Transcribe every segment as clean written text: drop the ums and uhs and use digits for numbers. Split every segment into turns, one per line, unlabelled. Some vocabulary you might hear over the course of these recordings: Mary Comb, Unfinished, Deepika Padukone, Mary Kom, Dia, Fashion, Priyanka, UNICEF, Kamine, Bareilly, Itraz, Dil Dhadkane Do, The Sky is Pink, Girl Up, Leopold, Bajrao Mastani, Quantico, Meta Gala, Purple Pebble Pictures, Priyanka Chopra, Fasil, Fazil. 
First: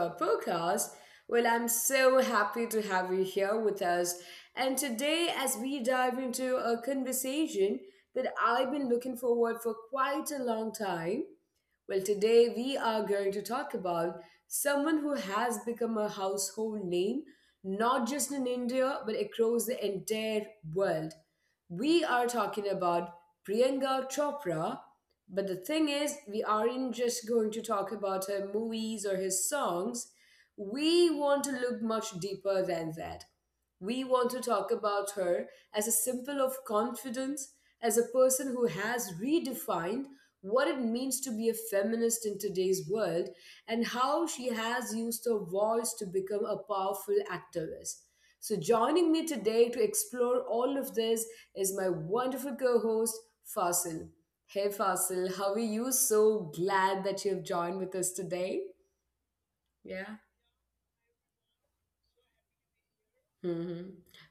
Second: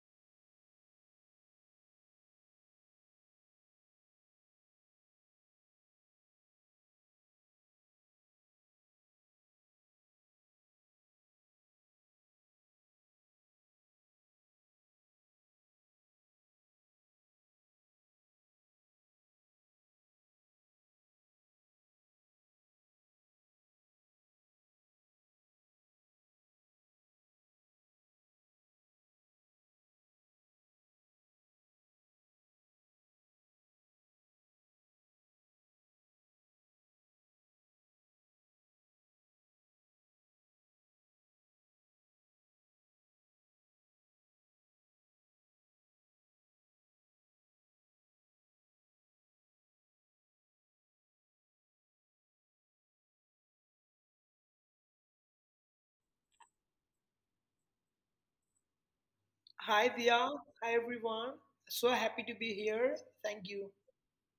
our podcast. I'm so happy to have you here with us. And today, as we dive into a conversation that I've been looking forward for quite a long time, today we are going to talk about someone who has become a household name, not just in India, but across the entire world. We are talking about Priyanka Chopra, but the thing is, we aren't just going to talk about her movies or his songs. We want to look much deeper than that. We want to talk about her as a symbol of confidence, as a person who has redefined what it means to be a feminist in today's world, and how she has used her voice to become a powerful activist. So, joining me today to explore all of this is my wonderful co host, Fasil. Hey, Fasil, how are you? So glad that you have joined with us today.
Hi Dia,
Yeah.
hi everyone. So happy to be here. Thank you.
Mm-hmm.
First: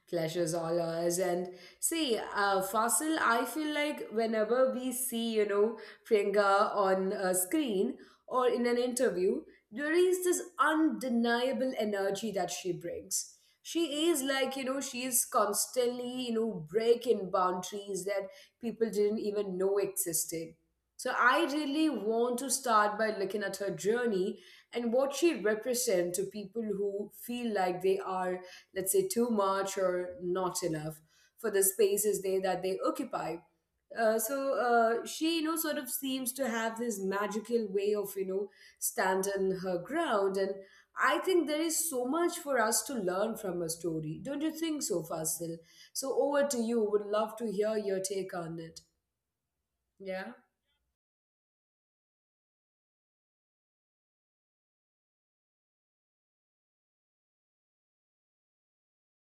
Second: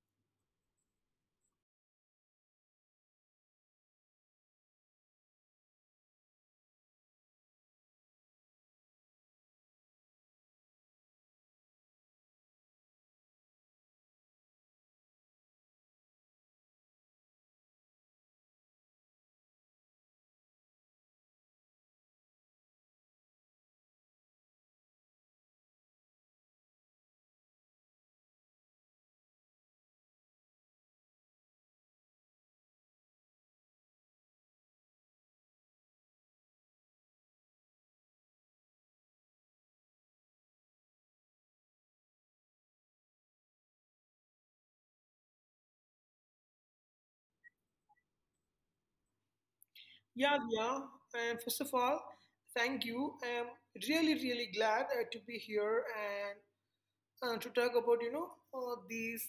Pleasures all ours. And see, Fasil, I feel like whenever we see, you know, Priyanka on a screen or in an interview, there is this undeniable energy that she brings. She is like, you know, she is constantly, you know, breaking boundaries that people didn't even know existed. So I really want to start by looking at her journey and what she represents to people who feel like they are, let's say, too much or not enough for the spaces they that they occupy. So she, you know, sort of seems to have this magical way of, you know, standing her ground, and I think there is so much for us to learn from her story. Don't you think so, Fasil? So over to you. Would love to hear your take on it. Yeah.
Yeah, Dia. And first of all, thank you. I'm really, really glad to be here and to talk about these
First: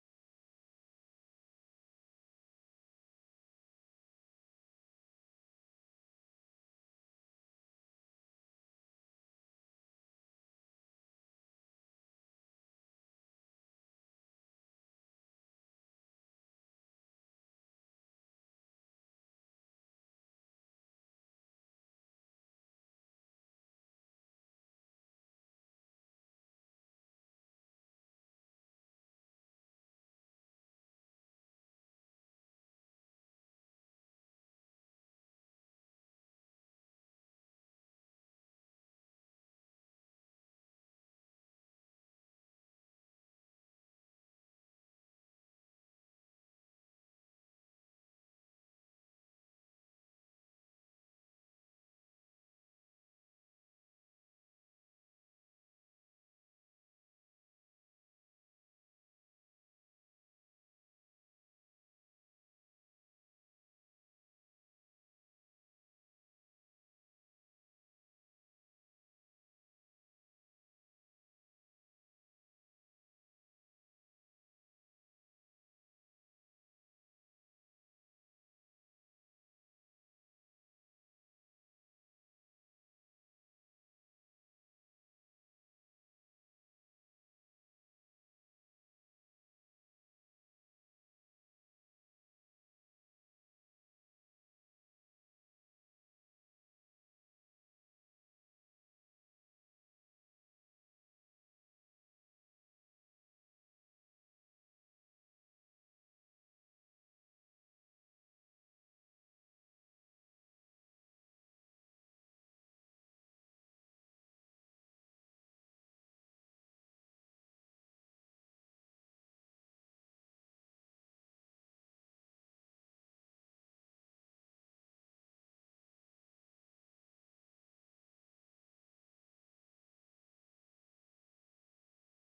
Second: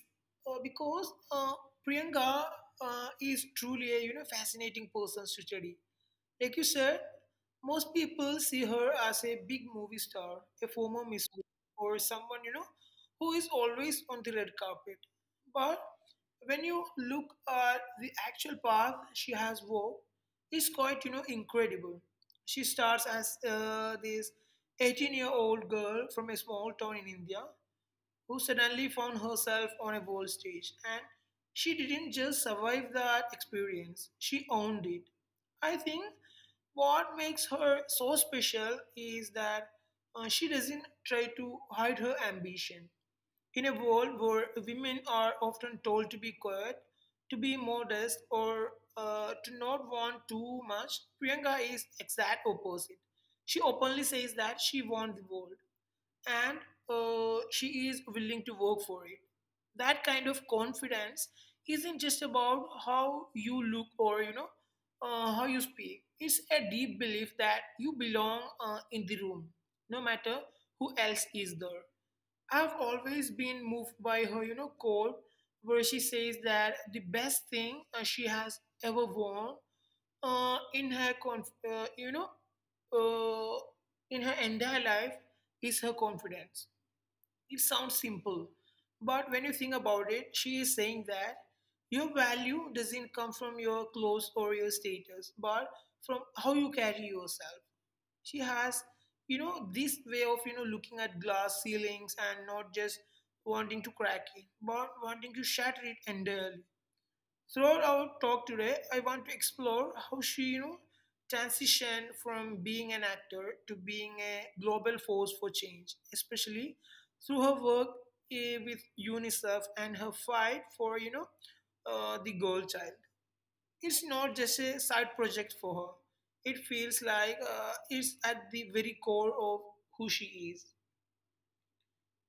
because Priyanka is truly a fascinating person to study. Like you said, most people see her as a big movie star, a former Miss World, or someone, you know, who is always on the red carpet. But when you look at the actual path she has walked, it's quite, you know, incredible. She starts as this 18-year-old year old girl from a small town in India who suddenly found herself on a world stage. And she didn't just survive that experience, she owned it. I think what makes her so special is that she doesn't try to hide her ambition. In a world where women are often told to be quiet, to be modest, or to not want too much, Priyanka is exact opposite. She openly says that she wants the world, and she is willing to work for it. That kind of confidence isn't just about how you look, or you know, how you speak. It's a deep belief that you belong in the room, no matter who else is there. I've always been moved by her, you know, quote where she says that the best thing she has ever worn uh, in her, conf- uh, you know, uh, in her entire life is her confidence. It sounds simple, but when you think about it, she is saying that your value doesn't come from your clothes or your status, but from how you carry yourself. She has, you know, this way of, you know, looking at glass ceilings and not just wanting to crack it, but wanting to shatter it entirely. Throughout our talk today, I want to explore how she, you know, transitioned from being an actor to being a global force for change, especially through her work with UNICEF and her fight for, you know, the girl child. It's not just a side project for her. It feels like it's at the very core of who she is.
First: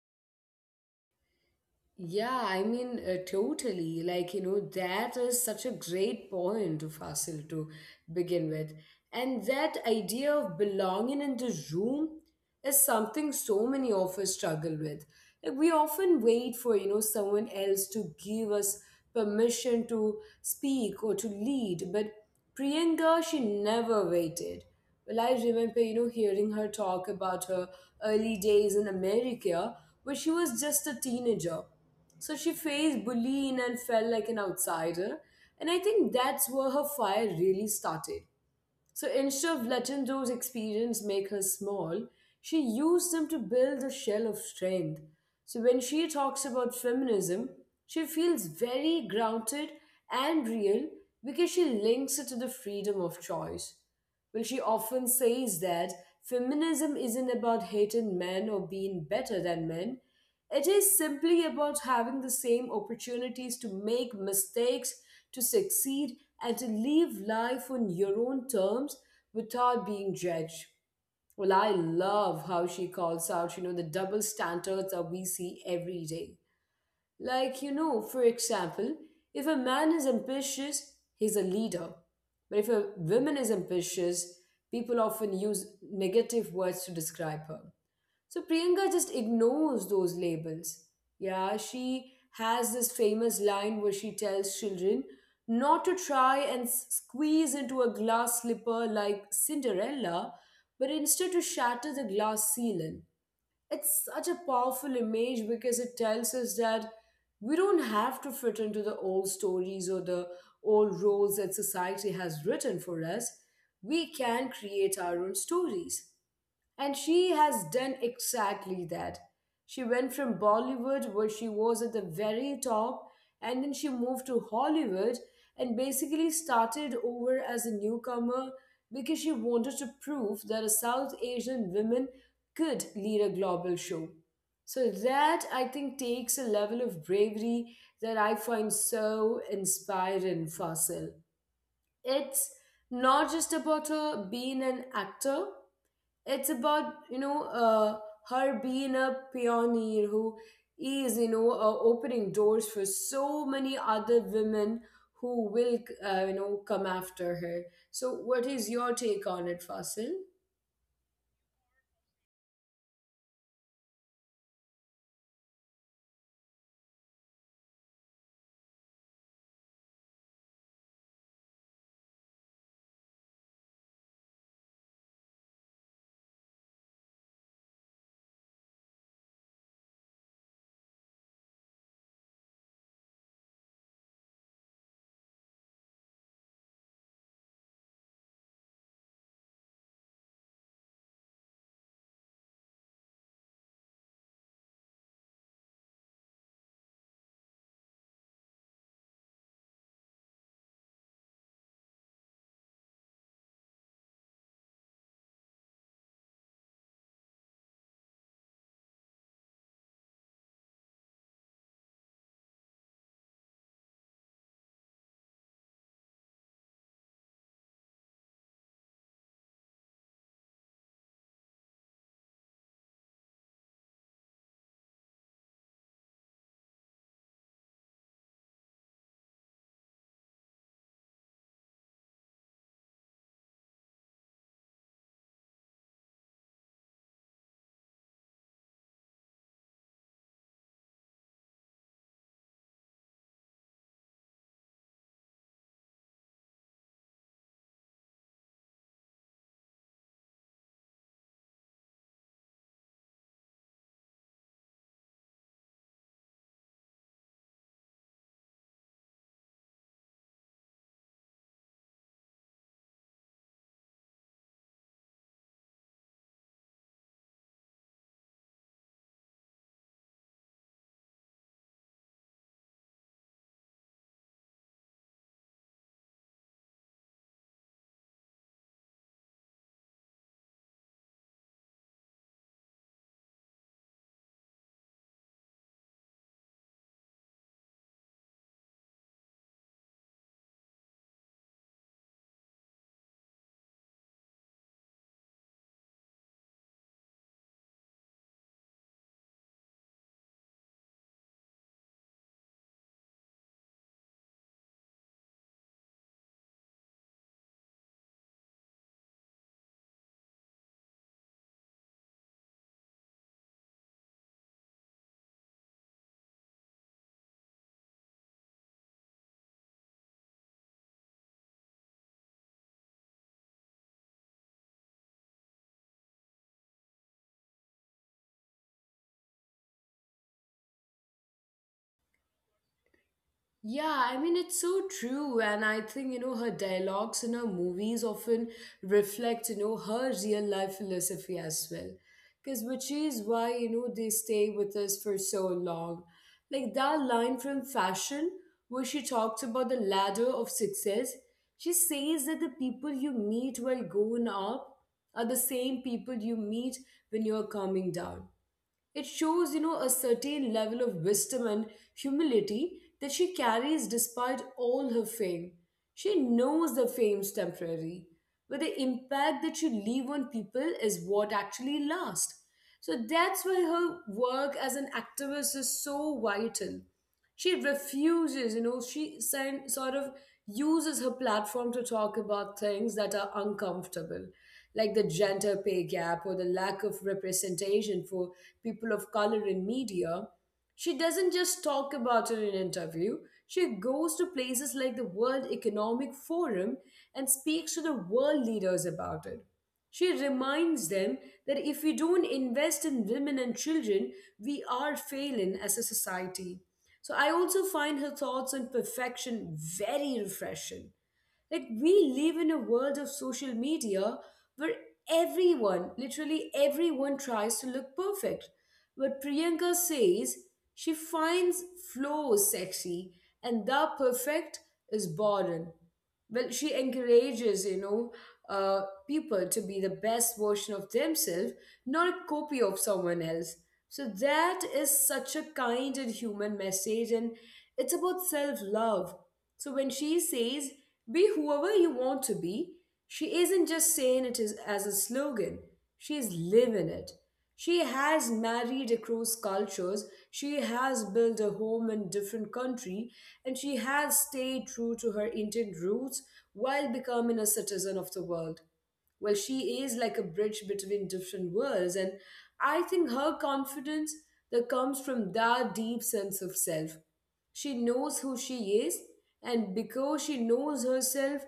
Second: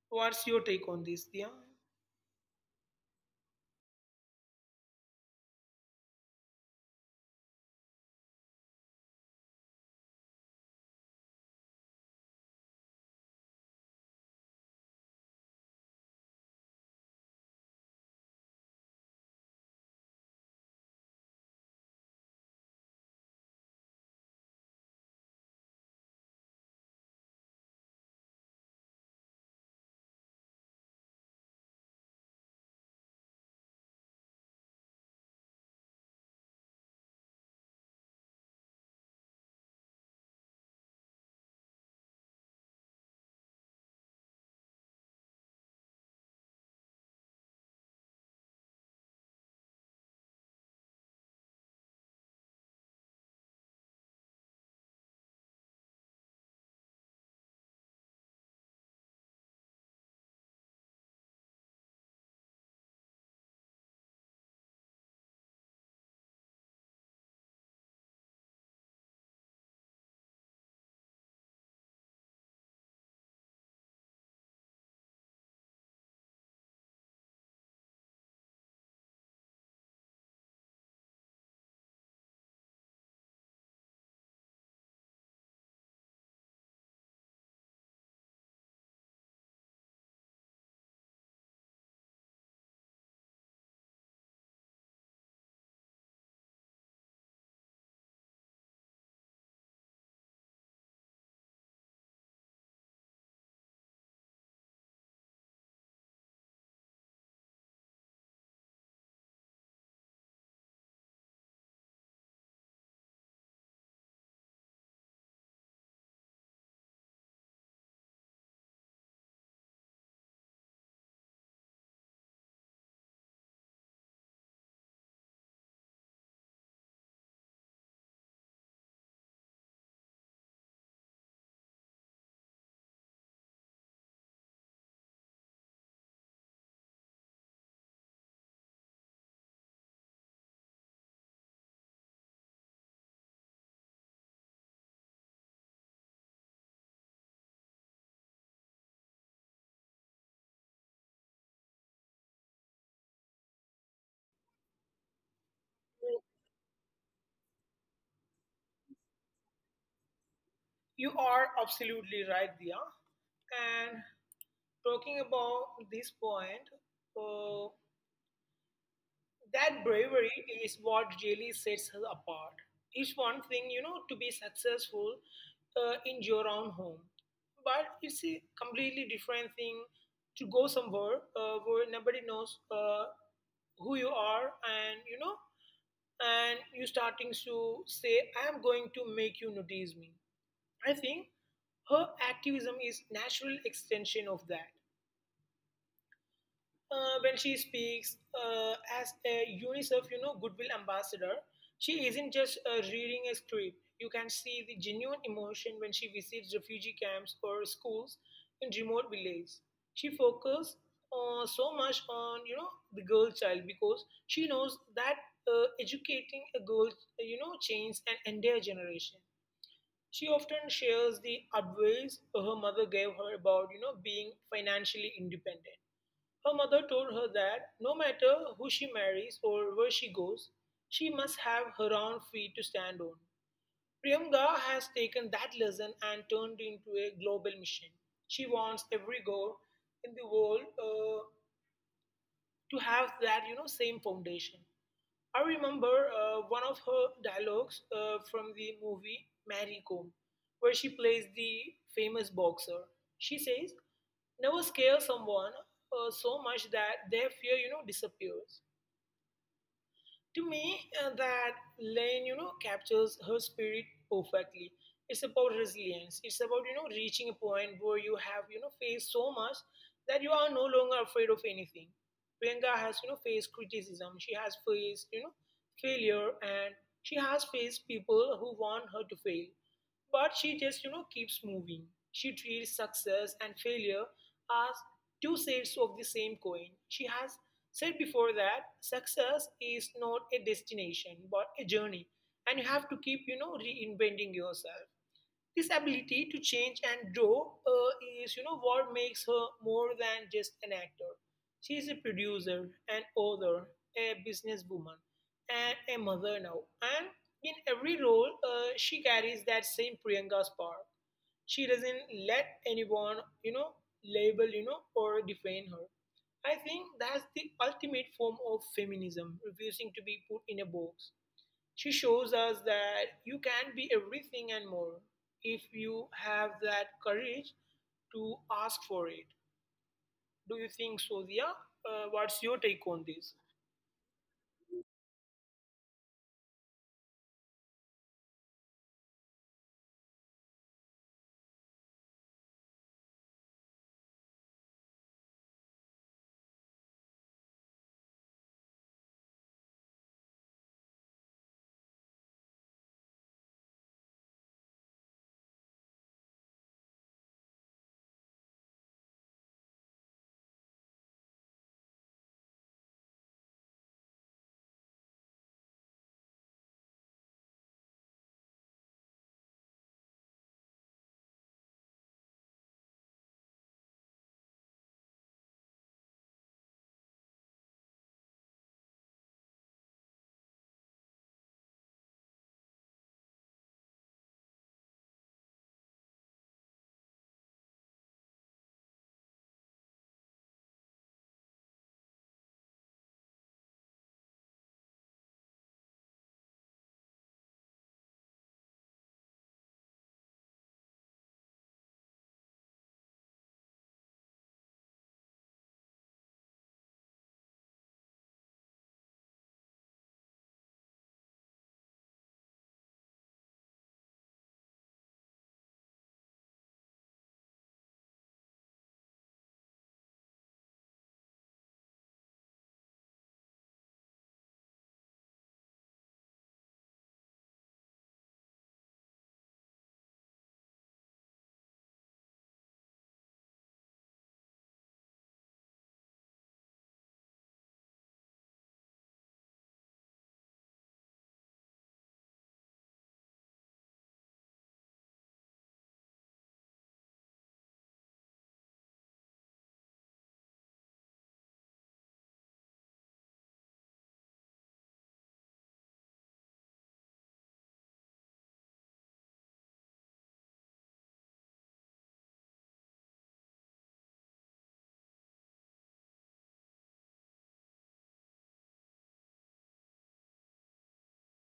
What's your take on this, Dia?
Yeah, I mean, totally. Like, you know, that is such a great point to Fasil to begin with. And that idea of belonging in the room is something so many of us struggle with. Like, we often wait for, you know, someone else to give us permission to speak or to lead, but Priyanka, she never waited. Well, I remember, you know, hearing her talk about her early days in America when she was just a teenager. So she faced bullying and felt like an outsider. And I think that's where her fire really started. So instead of letting those experiences make her small, she used them to build a shell of strength. So when she talks about feminism, she feels very grounded and real because she links it to the freedom of choice where she often says that feminism isn't about hating men or being better than men. It is simply about having the same opportunities to make mistakes, to succeed, and to live life on your own terms without being judged. Well, I love how she calls out, you know, the double standards that we see every day. Like, you know, for example, if a man is ambitious, he's a leader. But if a woman is ambitious, people often use negative words to describe her. So Priyanka just ignores those labels. Yeah, she has this famous line where she tells children not to try and squeeze into a glass slipper like Cinderella, but instead to shatter the glass ceiling. It's such a powerful image because it tells us that we don't have to fit into the old stories or the old roles that society has written for us. We can create our own stories. And she has done exactly that. She went from Bollywood, where she was at the very top, and then she moved to Hollywood and basically started over as a newcomer because she wanted to prove that a South Asian woman could lead a global show. So, that I think takes a level of bravery that I find so inspiring, Fasil. It's not just about her being an actor, it's about her being a pioneer who is opening doors for so many other women who will you know come after her so what is your take on it fasil.
You are absolutely right, Dia. And talking about this point, uh, that bravery is what really sets her apart. It's one thing, you know, to be successful in your own home, but it's a completely different thing to go somewhere where nobody knows who you are, and you know, and you starting to say, "I am going to make you notice me." I think her activism is natural extension of that when she speaks as a UNICEF, you know, goodwill ambassador, she isn't just reading a script. You can see the genuine emotion when she visits refugee camps or schools in remote villages. She focuses so much on, you know, the girl child, because she knows that educating a girl, you know, changes an entire generation. She often shares the advice her mother gave her about, you know, being financially independent. Her mother told her that no matter who she marries or where she goes, she must have her own feet to stand on. Priyanka has taken that lesson and turned it into a global mission. She wants every girl in the world to have that, you know, same foundation. I remember one of her dialogues from the movie Mary Kom, where she plays the famous boxer. She says, never scare someone so much that their fear, you know, disappears. To me, that line, you know, captures her spirit perfectly. It's about resilience. It's about, you know, reaching a point where you have, you know, faced so much that you are no longer afraid of anything. Priyanka has, you know, faced criticism. She has faced, you know, failure, and she has faced people who want her to fail. But she just, you know, keeps moving. She treats success and failure as two sides of the same coin. She has said before that success is not a destination but a journey, and you have to keep, you know, reinventing yourself. This ability to change and grow is, you know, what makes her more than just an actor. She is a producer, an author, a businesswoman, and a mother now. And in every role, she carries that same Priyanka spark. She doesn't let anyone, you know, label, you know, or define her. I think that's the ultimate form of feminism, refusing to be put in a box. She shows us that you can be everything and more if you have that courage to ask for it. Do you think so, Dia? What's your take on this?
Yeah, I mean, it's so true. And I think, you know, her dialogues in her movies often reflect, you know, her real life philosophy as well. Because, which is why, you know, they stay with us for so long. Like that line from Fashion, where she talks about the ladder of success, she says that the people you meet while going up are the same people you meet when you're coming down. It shows, you know, a certain level of wisdom and humility that she carries despite all her fame. She knows the fame's temporary, but the impact that she leave on people is what actually lasts. So that's why her work as an activist is so vital. She refuses, you know, she sort of uses her platform to talk about things that are uncomfortable, like the gender pay gap or the lack of representation for people of color in media. She doesn't just talk about it in an interview, she goes to places like the World Economic Forum and speaks to the world leaders about it. She reminds them that if we don't invest in women and children, we are failing as a society. So I also find her thoughts on perfection very refreshing. Like, we live in a world of social media where everyone, literally everyone, tries to look perfect. But Priyanka says she finds flows sexy and the perfect is boring. Well, she encourages, you know, people to be the best version of themselves, not a copy of someone else. So that is such a kind and human message, and it's about self love. So when she says, be whoever you want to be, she isn't just saying it is as a slogan, she's living it. She has married across cultures, she has built a home in different country, and she has stayed true to her Indian roots while becoming a citizen of the world. Well, she is like a bridge between different worlds, and I think her confidence that comes from that deep sense of self, she knows who she is, and because she knows herself,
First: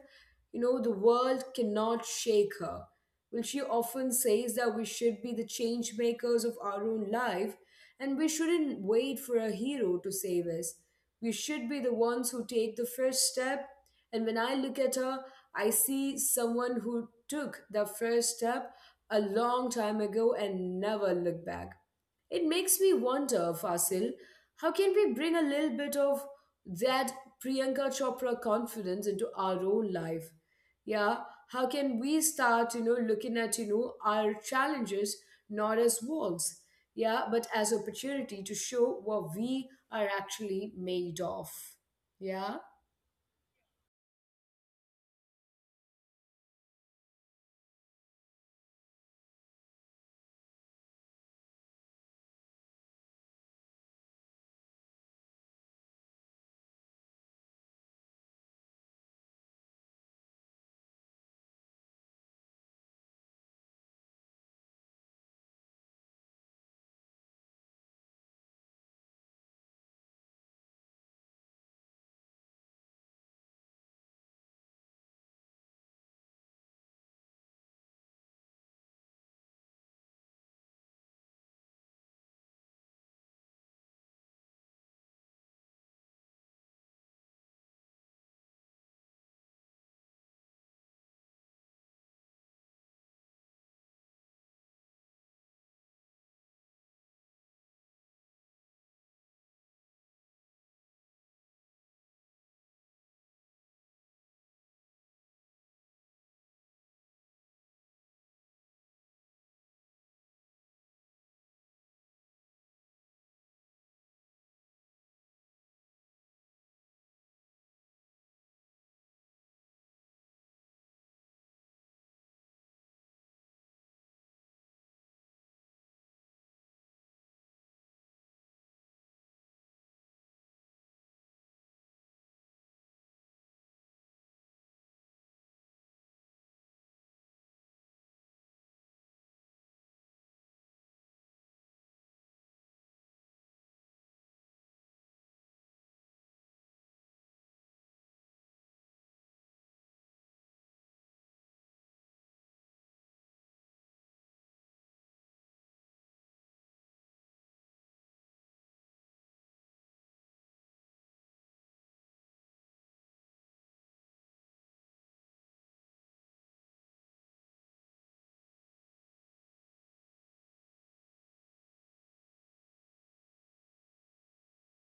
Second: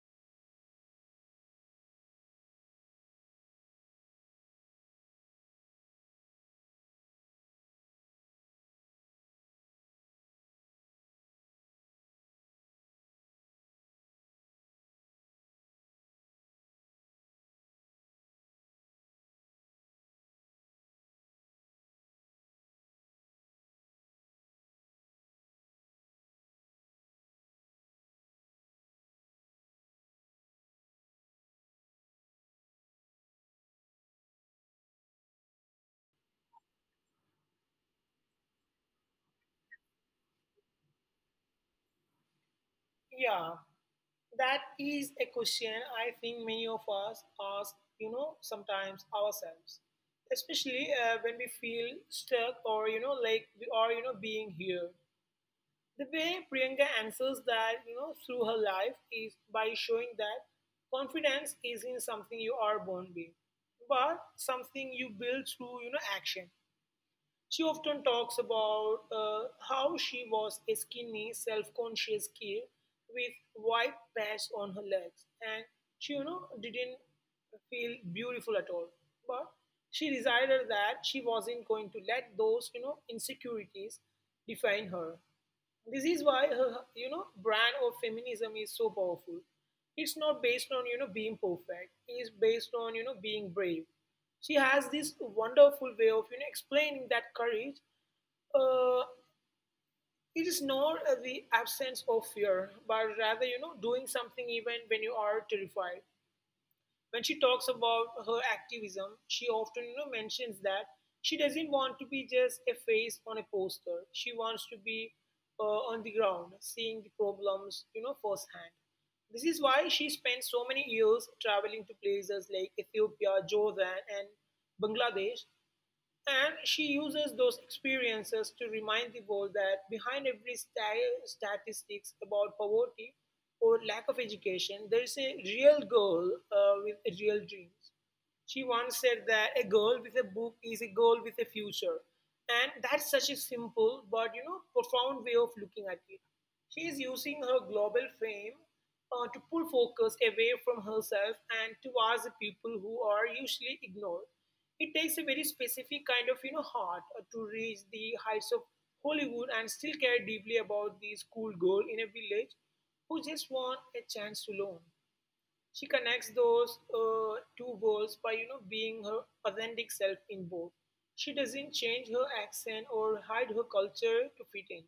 you know, the world cannot shake her. Well, she often says that we should be the change makers of our own life, and we shouldn't wait for a hero to save us. We should be the ones who take the first step, and when I look at her, I see someone who took the first step a long time ago and never looked back. It makes me wonder, Fasil, how can we bring a little bit of that Priyanka Chopra confidence into our own life? Yeah, how can we start, you know, looking at, you know, our challenges not as walls, yeah, but as opportunity to show what we are actually made of. Yeah.
Yeah, that is a question I think many of us ask, you know, sometimes ourselves, especially when we feel stuck, or, you know, like we are, you know, being here. The way Priyanka answers that, you know, through her life is by showing that confidence isn't something you are born with, but something you build through, you know, action. She often talks about how she was a skinny, self-conscious kid with white patch on her legs, and she, you know, didn't feel beautiful at all. But she decided that she wasn't going to let those, you know, insecurities define her. This is why her, you know, brand of feminism is so powerful. It's not based on, you know, being perfect, it's based on, you know, being brave. She has this wonderful way of, you know, explaining that courage, uh, it is not the absence of fear, but rather, you know, doing something even when you are terrified. When she talks about her activism, she often, you know, mentions that she doesn't want to be just a face on a poster. She wants to be on the ground, seeing the problems, you know, firsthand. This is why she spent so many years traveling to places like Ethiopia, Jordan, and Bangladesh, and she uses those experiences to remind the world that behind every statistics about poverty or lack of education, there is a real girl with real dreams. She once said that a girl with a book is a girl with a future. And that's such a simple but, you know, profound way of looking at it. She is using her global fame to pull focus away from herself and towards the people who are usually ignored. It takes a very specific kind of, you know, heart to reach the heights of Hollywood and still care deeply about the schoolgirl in a village who just want a chance to learn. She connects those two worlds by, you know, being her authentic self in both. She doesn't change her accent or hide her culture to fit in.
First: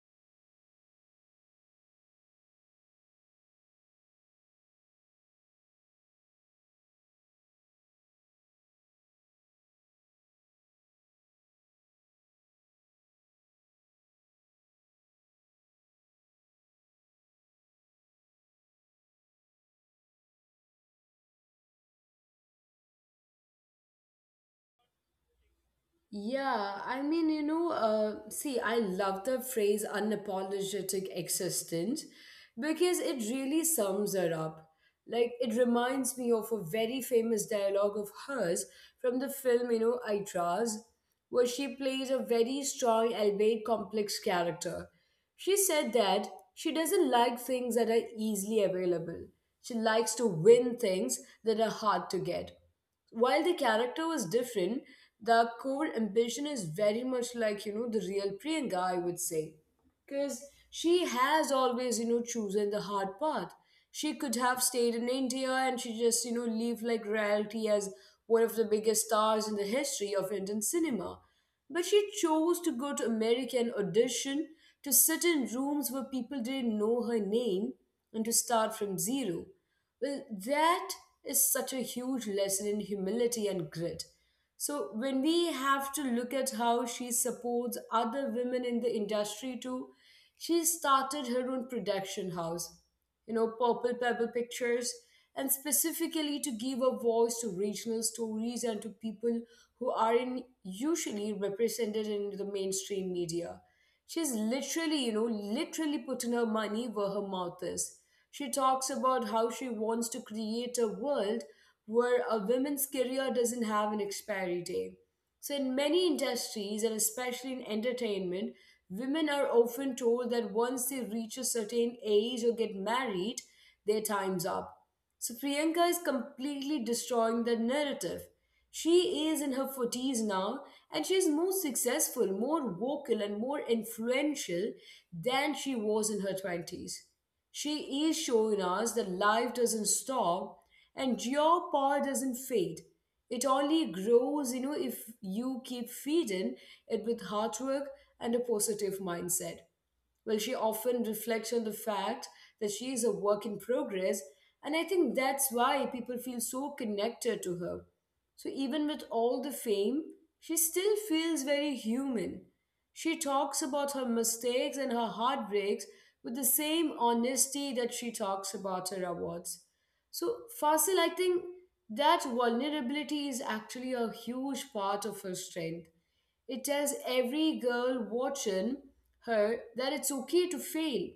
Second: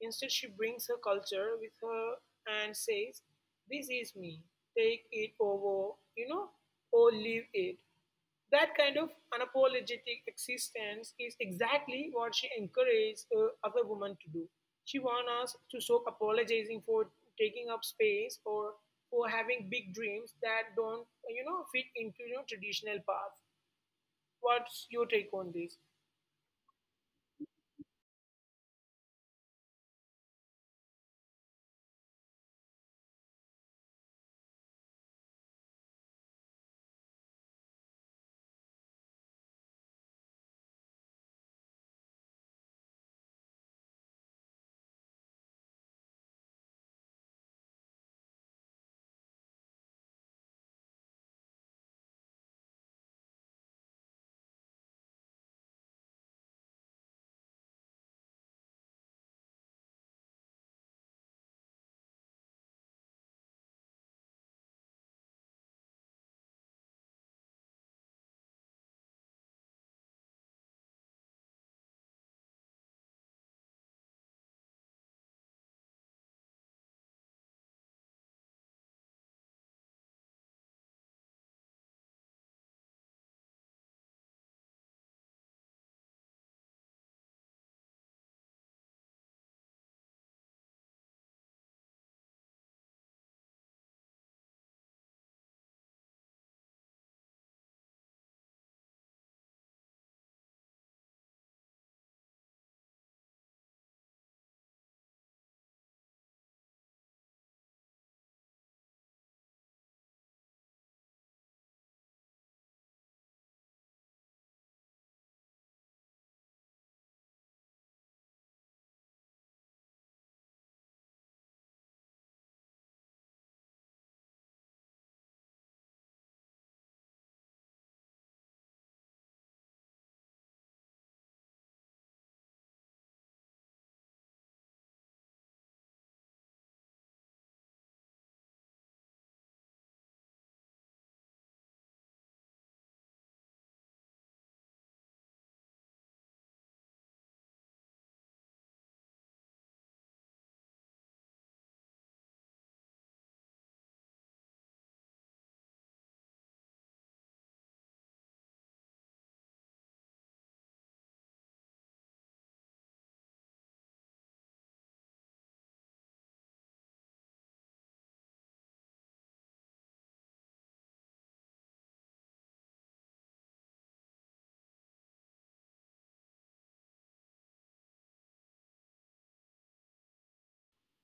Instead, she brings her culture with her and says, "This is me. Take it over, you know, or leave it." That kind of unapologetic existence is exactly what she encouraged other women to do. She wants us to stop apologizing for taking up space, or for having big dreams that don't, you know, fit into, you know, traditional paths. What's your take on this?
Yeah, I mean, you know, see, I love the phrase unapologetic existence because it really sums it up. Like, it reminds me of a very famous dialogue of hers from the film, you know, Itraz, where she plays a very strong, albeit complex character. She said that she doesn't like things that are easily available. She likes to win things that are hard to get. While the character was different, the core ambition is very much like, you know, the real Priyanka, I would say. Because she has always, you know, chosen the hard path. She could have stayed in India and she just, you know, lived like royalty as one of the biggest stars in the history of Indian cinema. But she chose to go to American audition, to sit in rooms where people didn't know her name, and to start from zero. Well, that is such a huge lesson in humility and grit. So, when we have to look at how she supports other women in the industry too, she started her own production house, you know, Purple Pebble Pictures, and specifically to give a voice to regional stories and to people who aren't usually represented in the mainstream media. She's literally, you know, literally putting her money where her mouth is. She talks about how she wants to create a world where a woman's career doesn't have an expiry date. So, in many industries, and especially in entertainment, women are often told that once they reach a certain age or get married, their time's up. So, Priyanka is completely destroying that narrative. She is in her 40s now, and she is more successful, more vocal, and more influential than she was in her 20s. She is showing us that life doesn't stop and your power doesn't fade. It only grows, you know, if you keep feeding it with hard work and a positive mindset. Well, she often reflects on the fact that she is a work in progress, and I think that's why people feel so connected to her. So, even with all the fame, she still feels very human. She talks about her mistakes and her heartbreaks with the same honesty that she talks about her awards. So, Fasil, I think that vulnerability is actually a huge part of her strength. It tells every girl watching her that it's okay to fail.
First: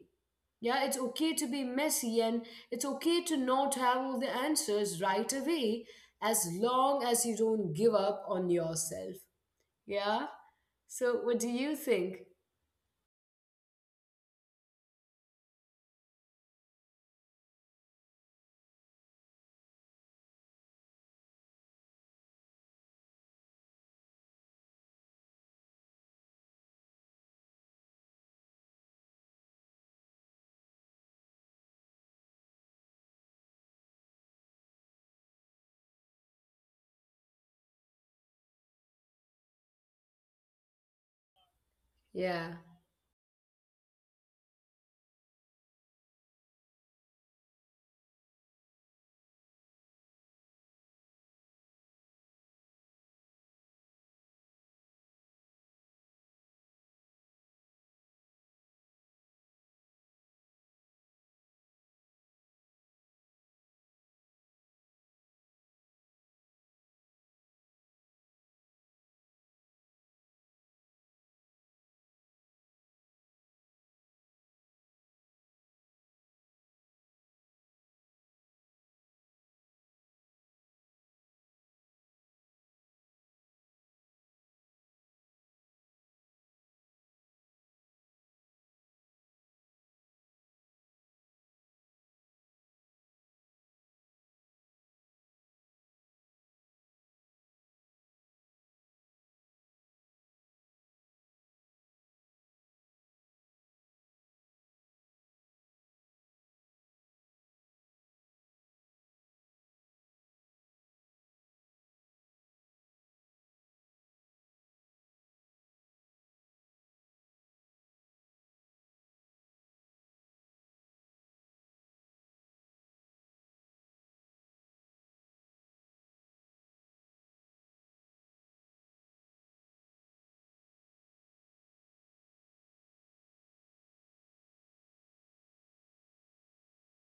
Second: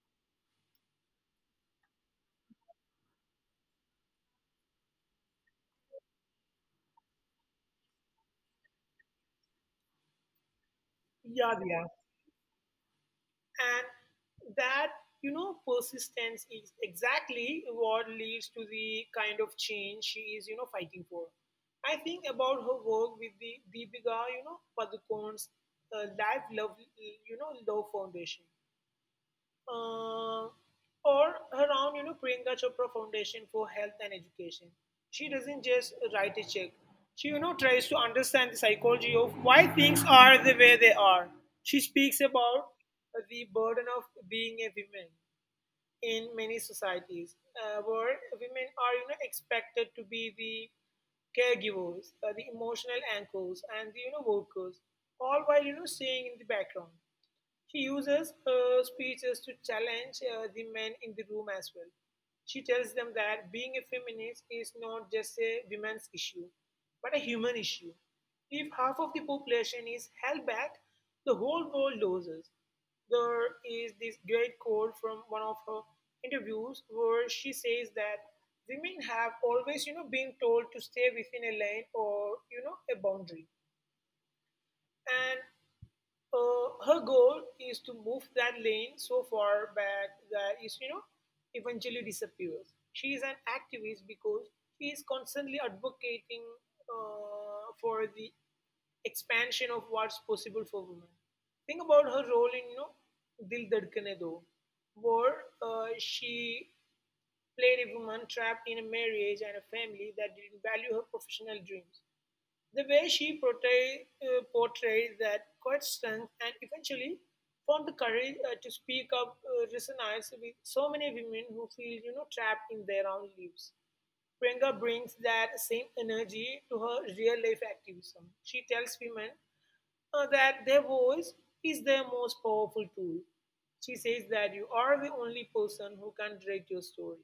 Yeah, it's okay to be messy, and it's okay to not have all the answers right away, as long as you don't give up on yourself. Yeah? So, what do
Yeah,
you think?
and that, you know, persistence is exactly what leads to the kind of change she is, you know, fighting for. I think about her work with the Deepika, you know, Padukone's Life Love, you know, Love Foundation, uh, or around, you know, Priyanka Chopra Foundation for Health and Education. She doesn't just write a check. She, you know, tries to understand the psychology of why things are the way they are. She speaks
Yeah.
about the burden of being a woman in many societies where women are, you know, expected to be the caregivers, the emotional anchors, and the, you know, workers, all while, you know, staying in the background. She uses her speeches to challenge the men in the room as well. She tells them that being a feminist is not just a women's issue, but a human issue. If half of the population is held back, the whole world loses. There is this great quote from one of her interviews where she says that women have always, you know, been told to stay within a lane, or, you know, a boundary. And Her goal is to move that lane so far back that is you know eventually disappears. She is an activist because she is constantly advocating for the expansion of what's possible for women. Think about her role in Dil Dhadkane Do, where she played a woman trapped in a marriage and a family that didn't value her professional dreams. The way she portrays that quiet strength and eventually found the courage to speak up resonates with so many women who feel trapped in their own lives. Priyanka brings that same energy to her real life activism. She tells women that their voice is their most powerful tool. She says that you are the only person who can write your story.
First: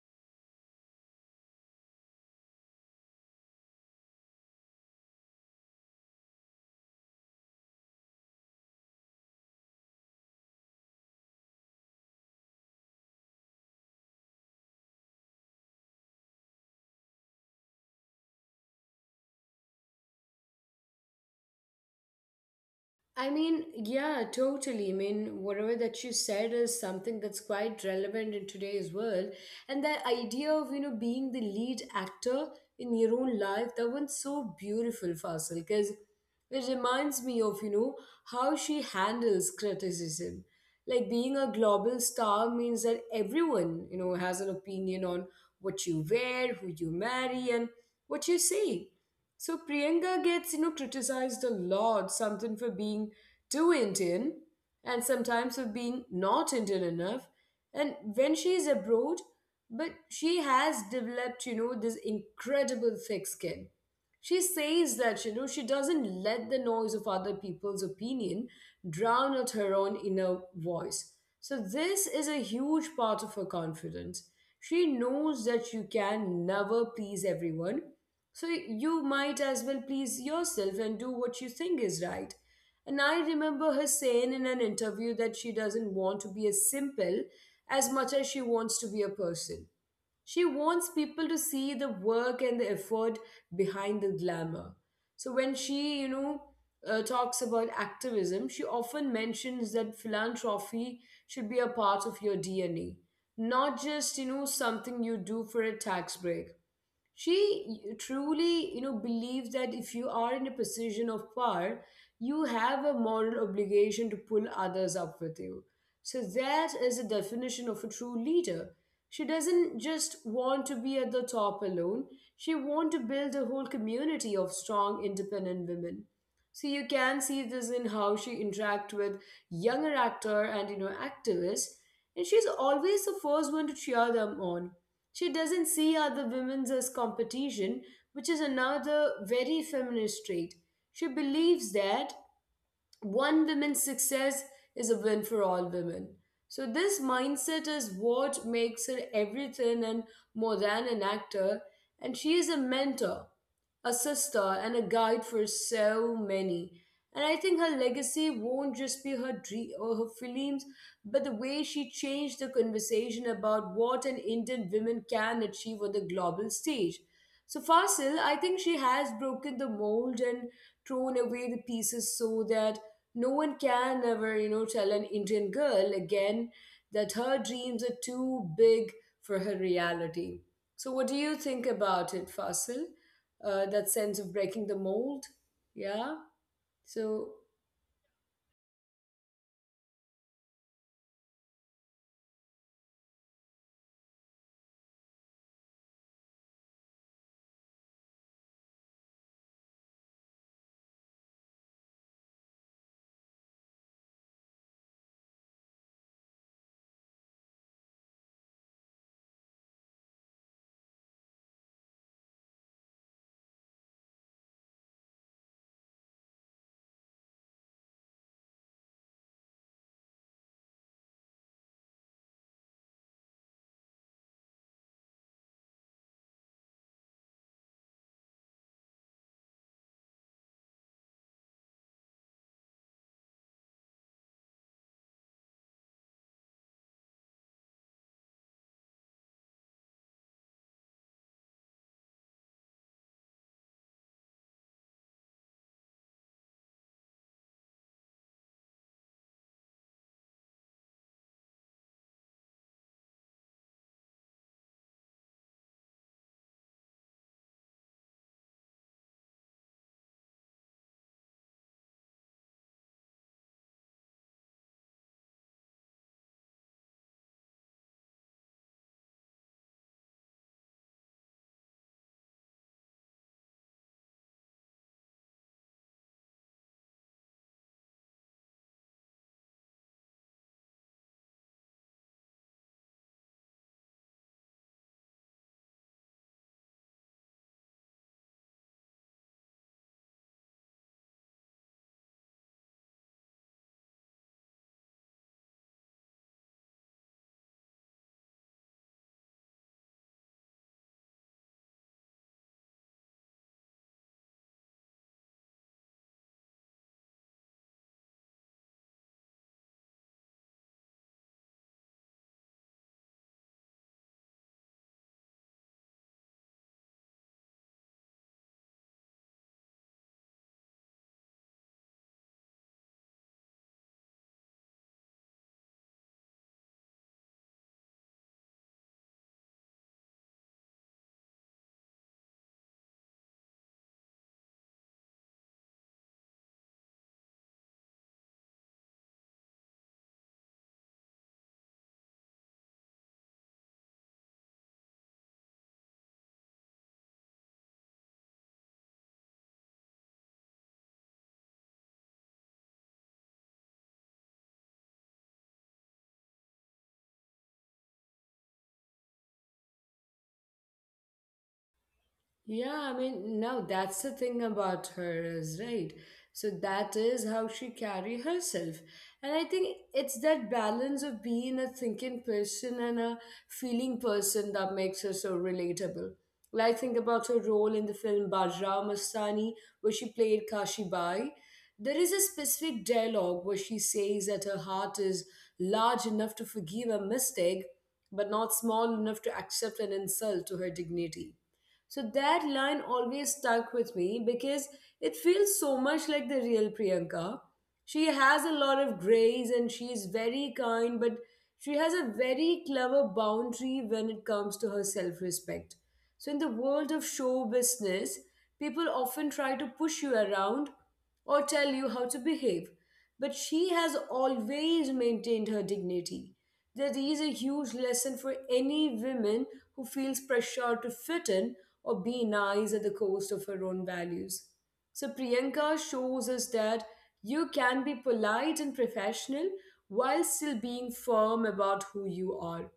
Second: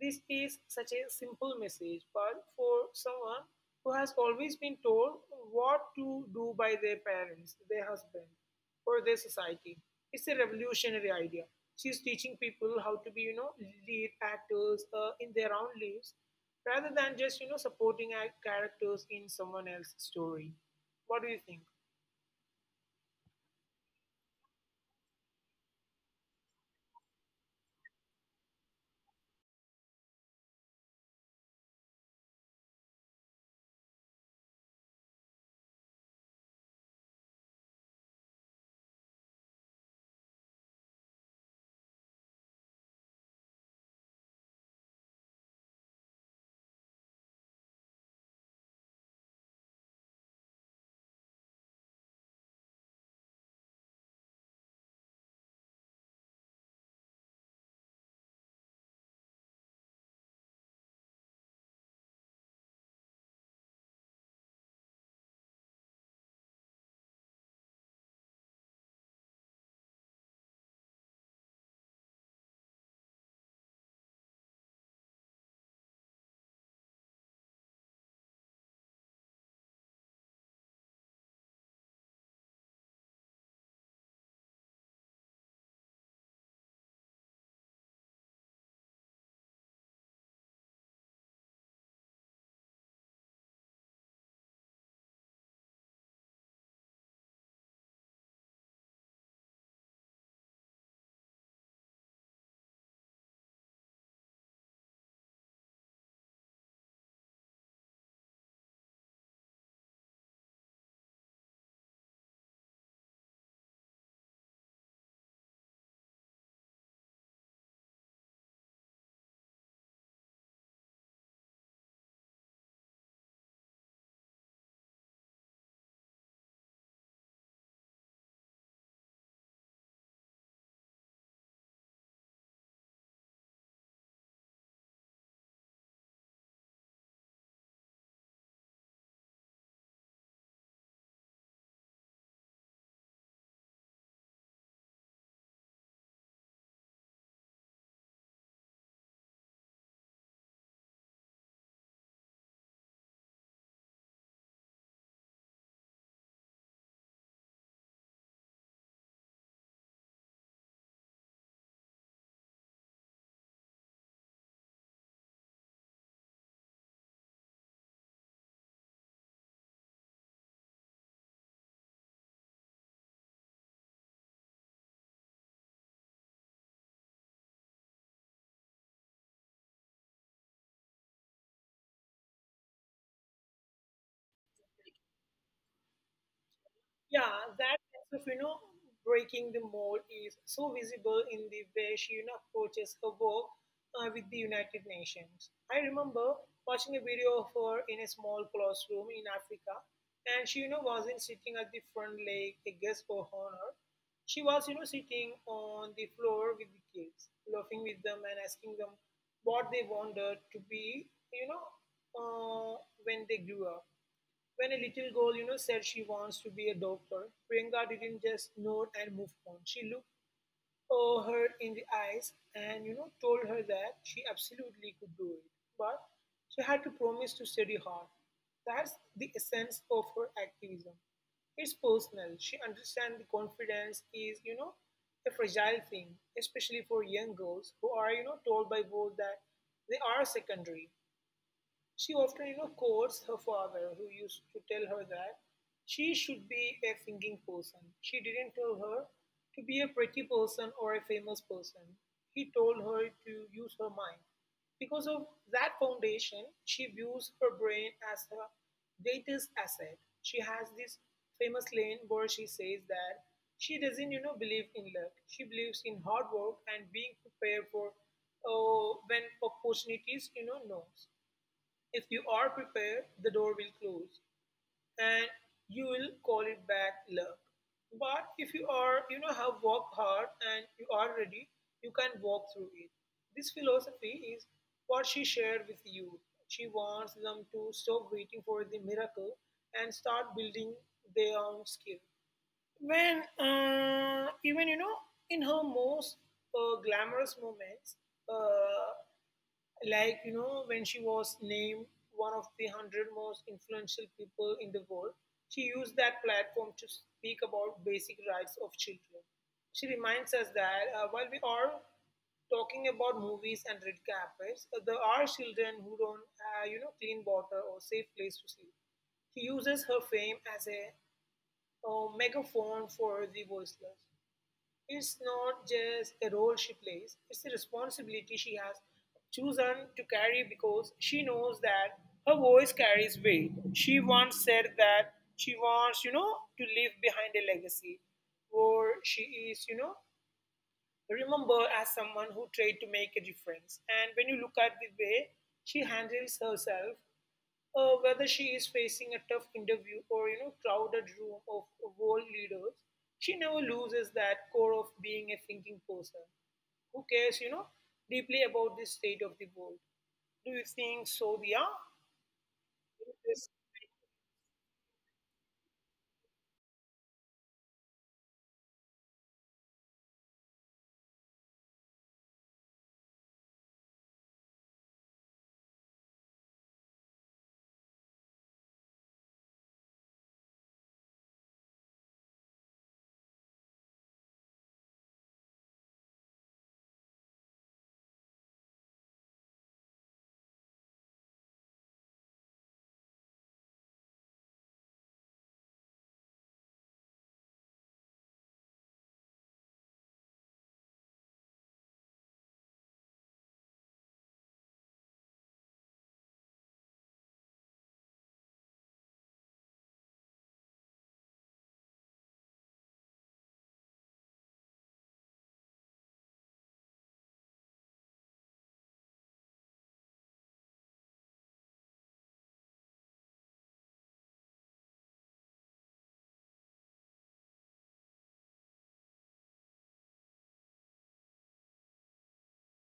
This is such a simple message, but for someone who has always been told what to do by their parents, their husband, or their society, it's a revolutionary idea. She's teaching people how to be, you know, lead actors in their own lives rather than just, you know, supporting characters in someone else's story. What do you think?
I mean, yeah, totally. I mean, whatever that you said is something that's quite relevant in today's world. And that idea of, you know, being the lead actor in your own life, that one's so beautiful, Fasil, because it reminds me of, you know, how she handles criticism. Like, being a global star means that everyone, you know, has an opinion on what you wear, who you marry, and what you say. So Priyanka gets, you know, criticized a lot, something for being too Indian and sometimes for being not Indian enough. And when she is abroad, but she has developed, you know, this incredible thick skin. She says that, you know, she doesn't let the noise of other people's opinion drown out her own inner voice. So this is a huge part of her confidence. She knows that you can never please everyone, so you might as well please yourself and do what you think is right. And I remember her saying in an interview that she doesn't want to be as simple as much as she wants to be a person. She wants people to see the work and the effort behind the glamour. So when she, you know, talks about activism, she often mentions that philanthropy should be a part of your DNA, not just, you know, something you do for a tax break. She truly, you know, believes that if you are in a position of power, you have a moral obligation to pull others up with you. So that is the definition of a true leader. She doesn't just want to be at the top alone. She wants to build a whole community of strong independent women. So you can see this in how she interacts with younger actor and, you know, activists, and she's always the first one to cheer them on. She doesn't see other women as competition, which is another very feminist trait. She believes that one woman's success is a win for all women. So, this mindset is what makes her everything and more than an actor, and she is a mentor, a sister, and a guide for so many. And I think her legacy won't just be her dream or her films, but the way she changed the conversation about what an Indian woman can achieve on the global stage. So Fasil, I think she has broken the mold and thrown away the pieces so that no one can ever, you know, tell an Indian girl again that her dreams are too big for her reality. So, what do you think about it, Fasil? That sense of breaking the mold? Yeah.
Yeah,
So,
that sense of, you know, breaking the mold is so visible in the way she, you know, approaches her work with the United Nations. I remember watching a video of her in a small classroom in Africa, and she, you know, wasn't sitting at the front like a guest for honor. She was, you know, sitting on the floor with the kids, laughing with them and asking them what they wanted to be, you know, when they grew up. When a little girl, you know, said she wants to be a doctor, Priyanka didn't just nod and move on. She looked her in the eyes and, you know, told her that she absolutely could do it. But she had to promise to study hard. That's the essence of her activism. It's personal. She understands the confidence is, you know, a fragile thing, especially for young girls who are, you know, told by both that they are secondary. She often, you know, quotes her father, who used to tell her that she should be a thinking person. She didn't tell her to be a pretty person or a famous person. He told her to use her mind. Because of that foundation, she views her brain as her greatest asset. She has this famous line where she says that she doesn't, you know, believe in luck. She believes in hard work and being prepared for when opportunities, you know, knows. If you are prepared, the door will close and you will call it back luck. But if you are, you know, have worked hard and you are ready, you can walk through it. This philosophy is what she shared with you. She wants them to stop waiting for the miracle and start building their own skill. Even, you know, in her most glamorous moments, uh, like you know, when she was named one of the 100 most influential people in the world, she used that platform to speak about basic rights of children. She reminds us that while we are talking about movies and red carpets, there are children who don't you know, clean water or safe place to sleep. She uses her fame as a megaphone for the voiceless. It's not just a role she plays, it's a responsibility she has chosen to carry because she knows that her voice carries weight. She once said that she wants, you know, to leave behind a legacy where she is, you know, remembered as someone who tried to make a difference. And when you look at the way she handles herself, whether she is facing a tough interview or you know, crowded room of world leaders, she never loses that core of being a thinking person who cares, you know, deeply about the state of the world. Do you think so, Dia?
yeah, I mean,
Yes.
now that's the thing about her, is right. So that is how she carry herself. And I think it's that balance of being a thinking person and a feeling person that makes her so relatable. Like, think about her role in the film Bajra Mastani, where she played Kashi Bai. There is a specific dialogue where she says that her heart is large enough to forgive a mistake, but not small enough to accept an insult to her dignity. So that line always stuck with me because it feels so much like the real Priyanka. She has a lot of grace and she is very kind, but she has a very clever boundary when it comes to her self respect. So, in the world of show business, people often try to push you around or tell you how to behave, but she has always maintained her dignity. That is a huge lesson for any woman who feels pressure to fit in or be nice at the cost of her own values. So Priyanka shows us that you can be polite and professional while still being firm about who you are.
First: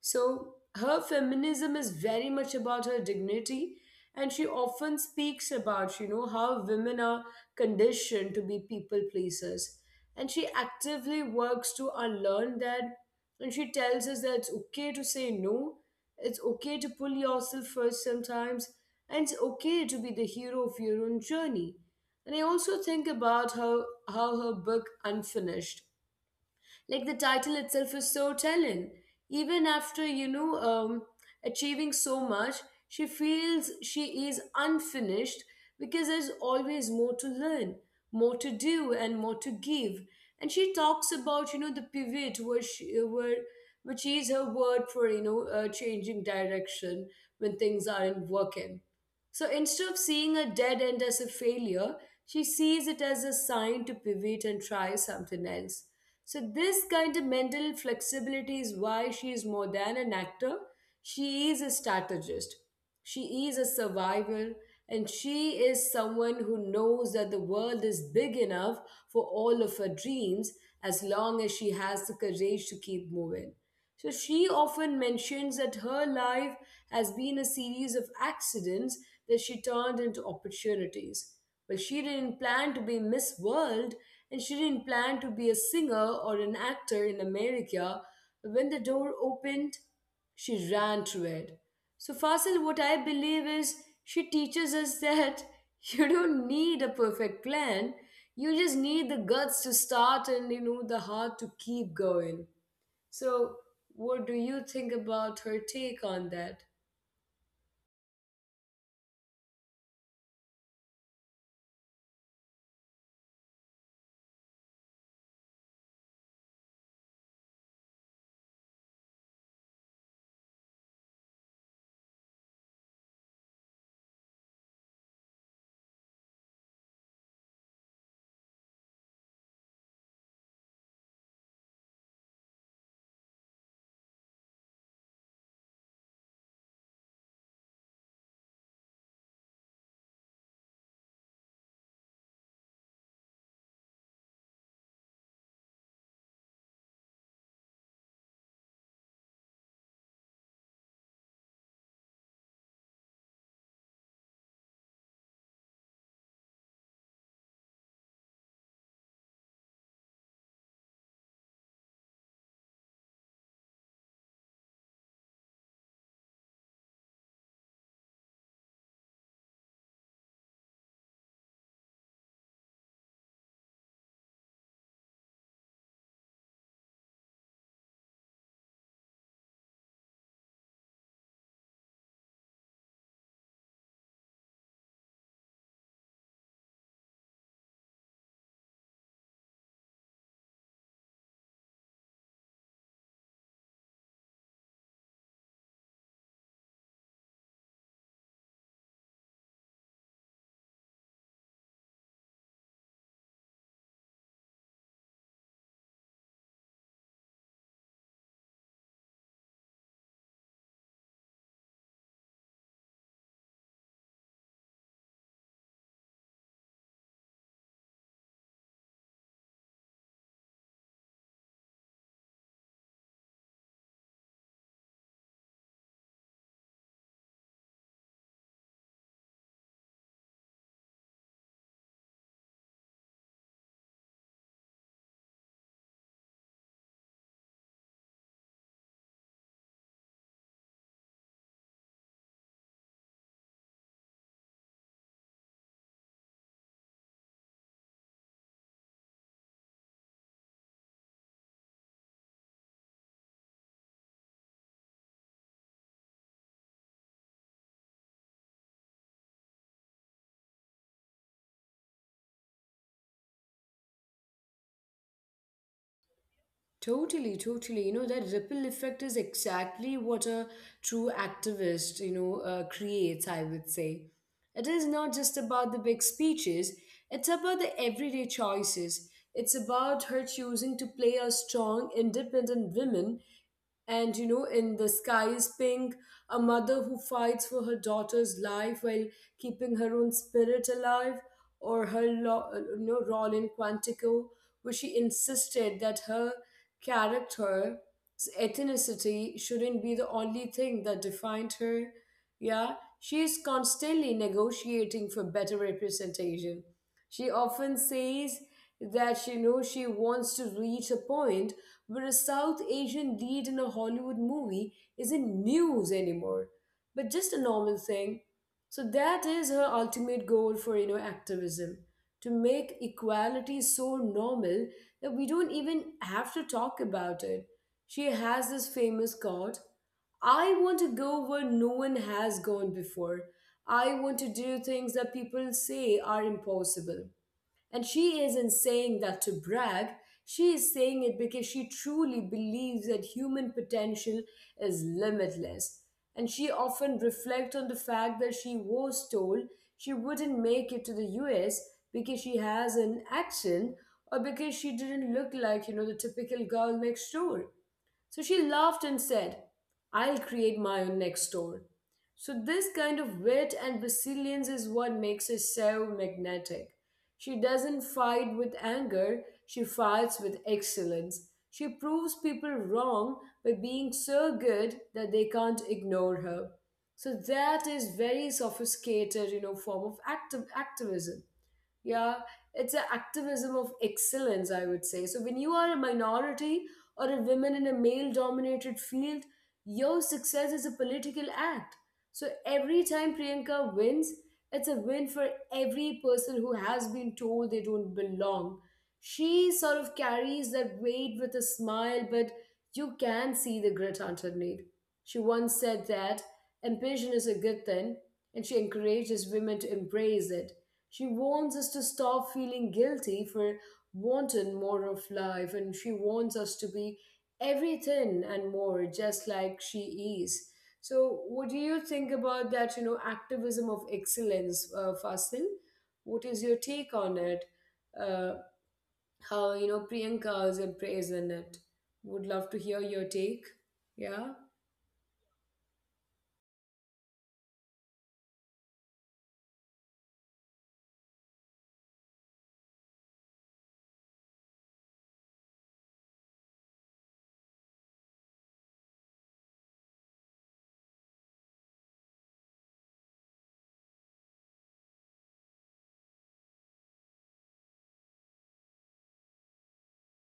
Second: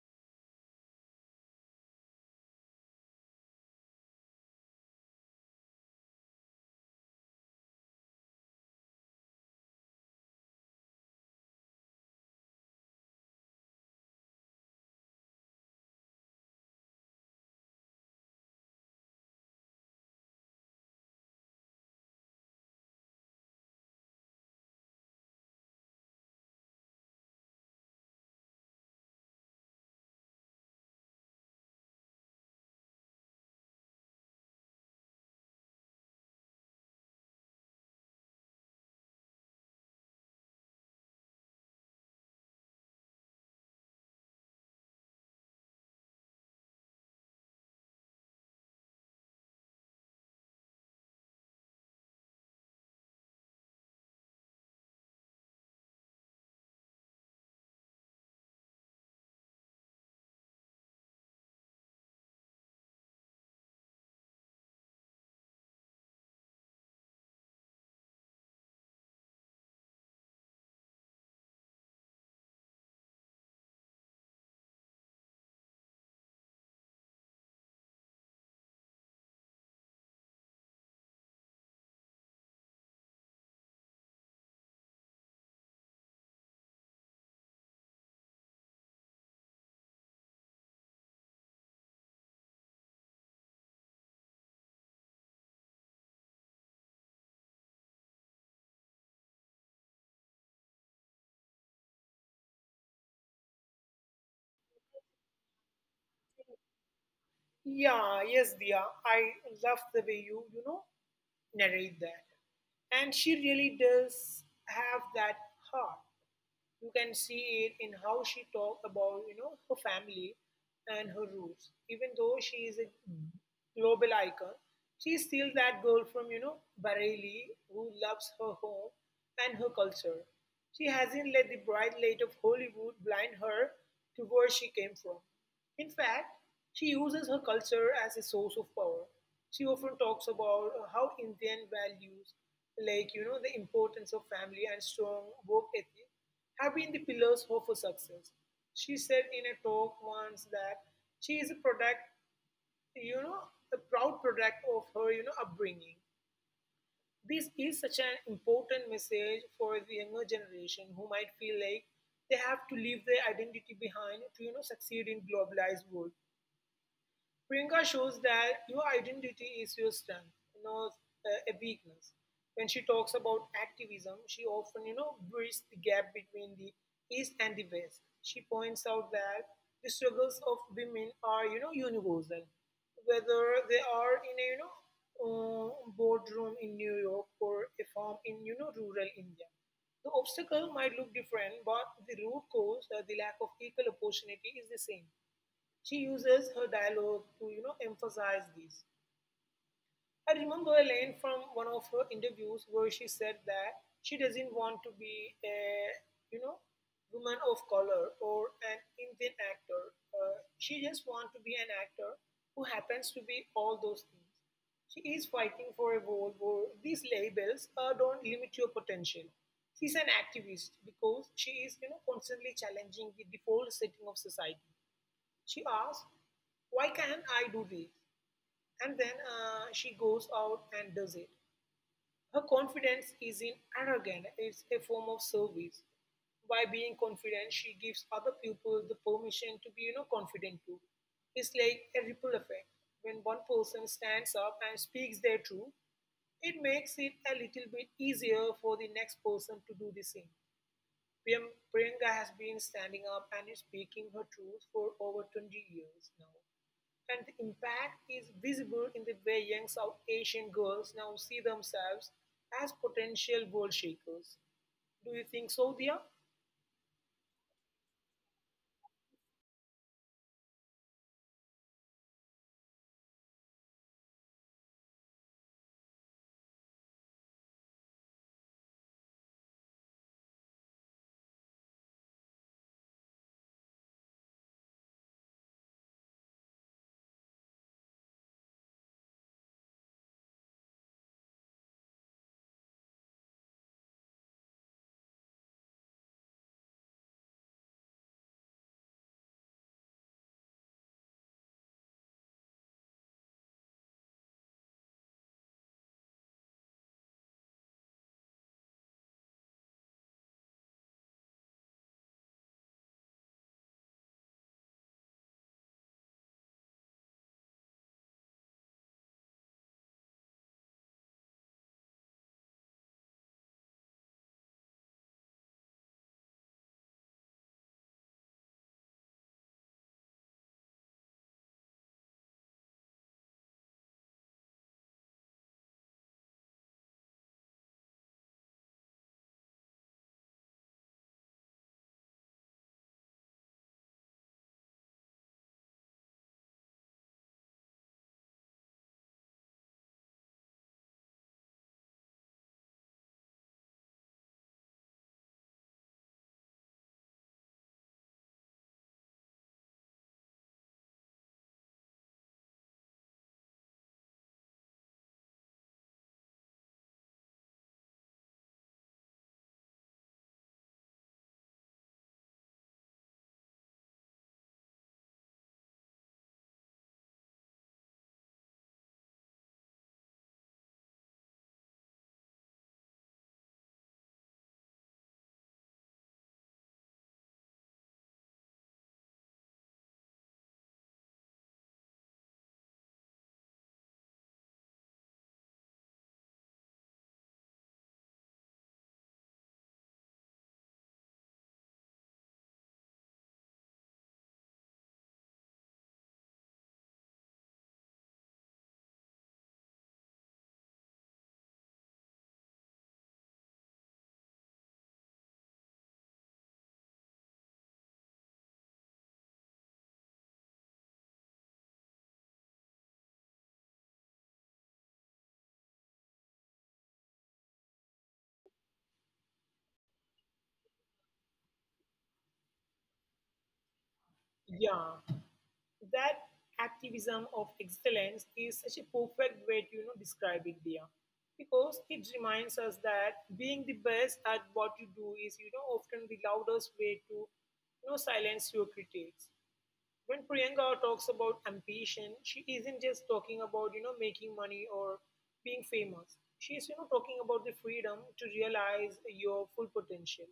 So her feminism is very much about her dignity, and she often speaks about, you know, how women are conditioned to be people pleasers. And she actively works to unlearn that. And she tells us that it's okay to say no, it's okay to pull yourself first sometimes, and it's okay to be the hero of your own journey. And I also think about how her book Unfinished, like, the title itself is so telling. Even after, you know, achieving so much, she feels she is unfinished because there's always more to learn, more to do, and more to give. And she talks about, you know, the pivot, where she, where, which is her word for, you know, changing direction when things aren't working. So instead of seeing a dead end as a failure, she sees it as a sign to pivot and try something else. So this kind of mental flexibility is why she is more than an actor. She is a strategist. She is a survivor, and she is someone who knows that the world is big enough for all of her dreams, as long as she has the courage to keep moving. So she often mentions that her life has been a series of accidents that she turned into opportunities. But she didn't plan to be Miss World, and she didn't plan to be a singer or an actor in America. When the door opened, she ran through it. So, Fasil, what I believe is she teaches us that you don't need a perfect plan. You just need the guts to start and, you know, the heart to keep going. So, what do you think about her take on that?
Yeah yes, Dia, I love the way you know narrate that, and she really does have that heart. You can see it in how she talked about, you know, her family and her roots. Even though she is a global icon, she is still that girl from you know, Bareilly, who loves her home and her culture. She hasn't let the bright light of Hollywood blind her to where she came from. In fact, she uses her culture as a source of power. She often talks about how Indian values, like you know, the importance of family and strong work ethic, have been the pillars of her success. She said in a talk once that she is a product, you know, a proud product of her, you know, upbringing. This is such an important message for the younger generation who might feel like they have to leave their identity behind to, you know, succeed in globalized world. Priyanka shows that your identity is your strength, not a weakness. When she talks about activism, she often, you know, bridges the gap between the East and the West. She points out that the struggles of women are, you know, universal, whether they are in a, you know, uh, boardroom in New York or a farm in, you know, rural India. The obstacle might look different, but the root cause, the lack of equal opportunity, is the same. She uses her dialogue to you know, emphasize this. I remember a line from one of her interviews where she said that she doesn't want to be a you know, woman of color or an Indian actor. She just wants to be an actor who happens to be all those things. She is fighting for a world where these labels don't limit your potential. She's an activist because she is you know, constantly challenging the default setting of society. She asks, why can't I do this? And then she goes out and does it. Her confidence isn't arrogant, it's a form of service. By being confident, she gives other people the permission to be, you know, confident too. It's like a ripple effect. When one person stands up and speaks their truth, it makes it a little bit easier for the next person to do the same. Priyanka has been standing up and is speaking her truth for over 20 years now. And the impact is visible in the way young South Asian girls now see themselves as potential world shakers. Do you think so, Dia?
Totally, totally. You know, that ripple effect is exactly what a true activist, you know, creates, I would say. It is not just about the big speeches, it's about the everyday choices. It's about her choosing to play a strong, independent woman. And you know, in The Sky is Pink, a mother who fights for her daughter's life while keeping her own spirit alive, or her you know, role in Quantico, where she insisted that her character's ethnicity shouldn't be the only thing that defined her. Yeah, she is constantly negotiating for better representation. She often says that, you know, she wants to reach a point where a South Asian lead in a Hollywood movie isn't news anymore, but just a normal thing. So that is her ultimate goal for, you know, activism, to make equality so normal that we don't even have to talk about it. She has this famous quote, "I want to go where no one has gone before. I want to do things that people say are impossible." And she isn't saying that to brag. She is saying it because she truly believes that human potential is limitless. And she often reflects on the fact that she was told she wouldn't make it to the US because she has an accent or because she didn't look like, you know, the typical girl next door. So she laughed and said, "I'll create my own next door." So, this kind of wit and resilience is what makes her so magnetic. She doesn't fight with anger, she fights with excellence. She proves people wrong by being so good that they can't ignore her. So that is very sophisticated, you know, form of active activism. Yeah, it's an activism of excellence, I would say. So when you are a minority or a woman in a male dominated field, your success is a political act. So every time Priyanka wins, it's a win for every person who has been told they don't belong. She sort of carries that weight with a smile, but you can see the grit underneath. She once said that ambition is a good thing, and she encourages women to embrace it. She wants us to stop feeling guilty for wanting more of life, and she wants us to be everything and more, just like she is. So, what do you think about that? You know, activism of excellence, Fasil. What is your take on it? Uh, how, you know, Priyanka is embracing it? Would love to hear your take. Yeah.
Yeah, that activism of excellence is such a perfect way to you know, describe it, Dia, because it reminds us that being the best at what you do is you know, often the loudest way to you know, silence your critics. When Priyanka talks about ambition, she isn't just talking about you know, making money or being famous. She's you know, talking about the freedom to realize your full potential.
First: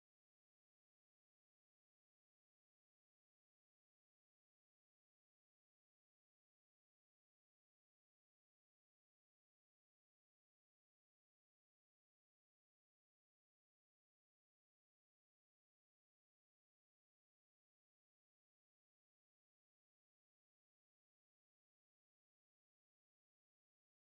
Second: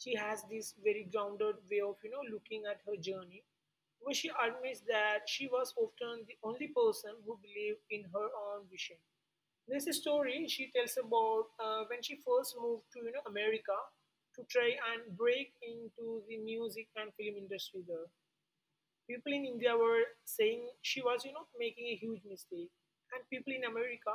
She has this very grounded way of you know, looking at her journey, where she admits that she was often the only person who believed in her own vision. There's a story she tells about when she first moved to you know, America to try and break into the music and film industry there. People in India were saying she was, you know, making a huge mistake. And people in America,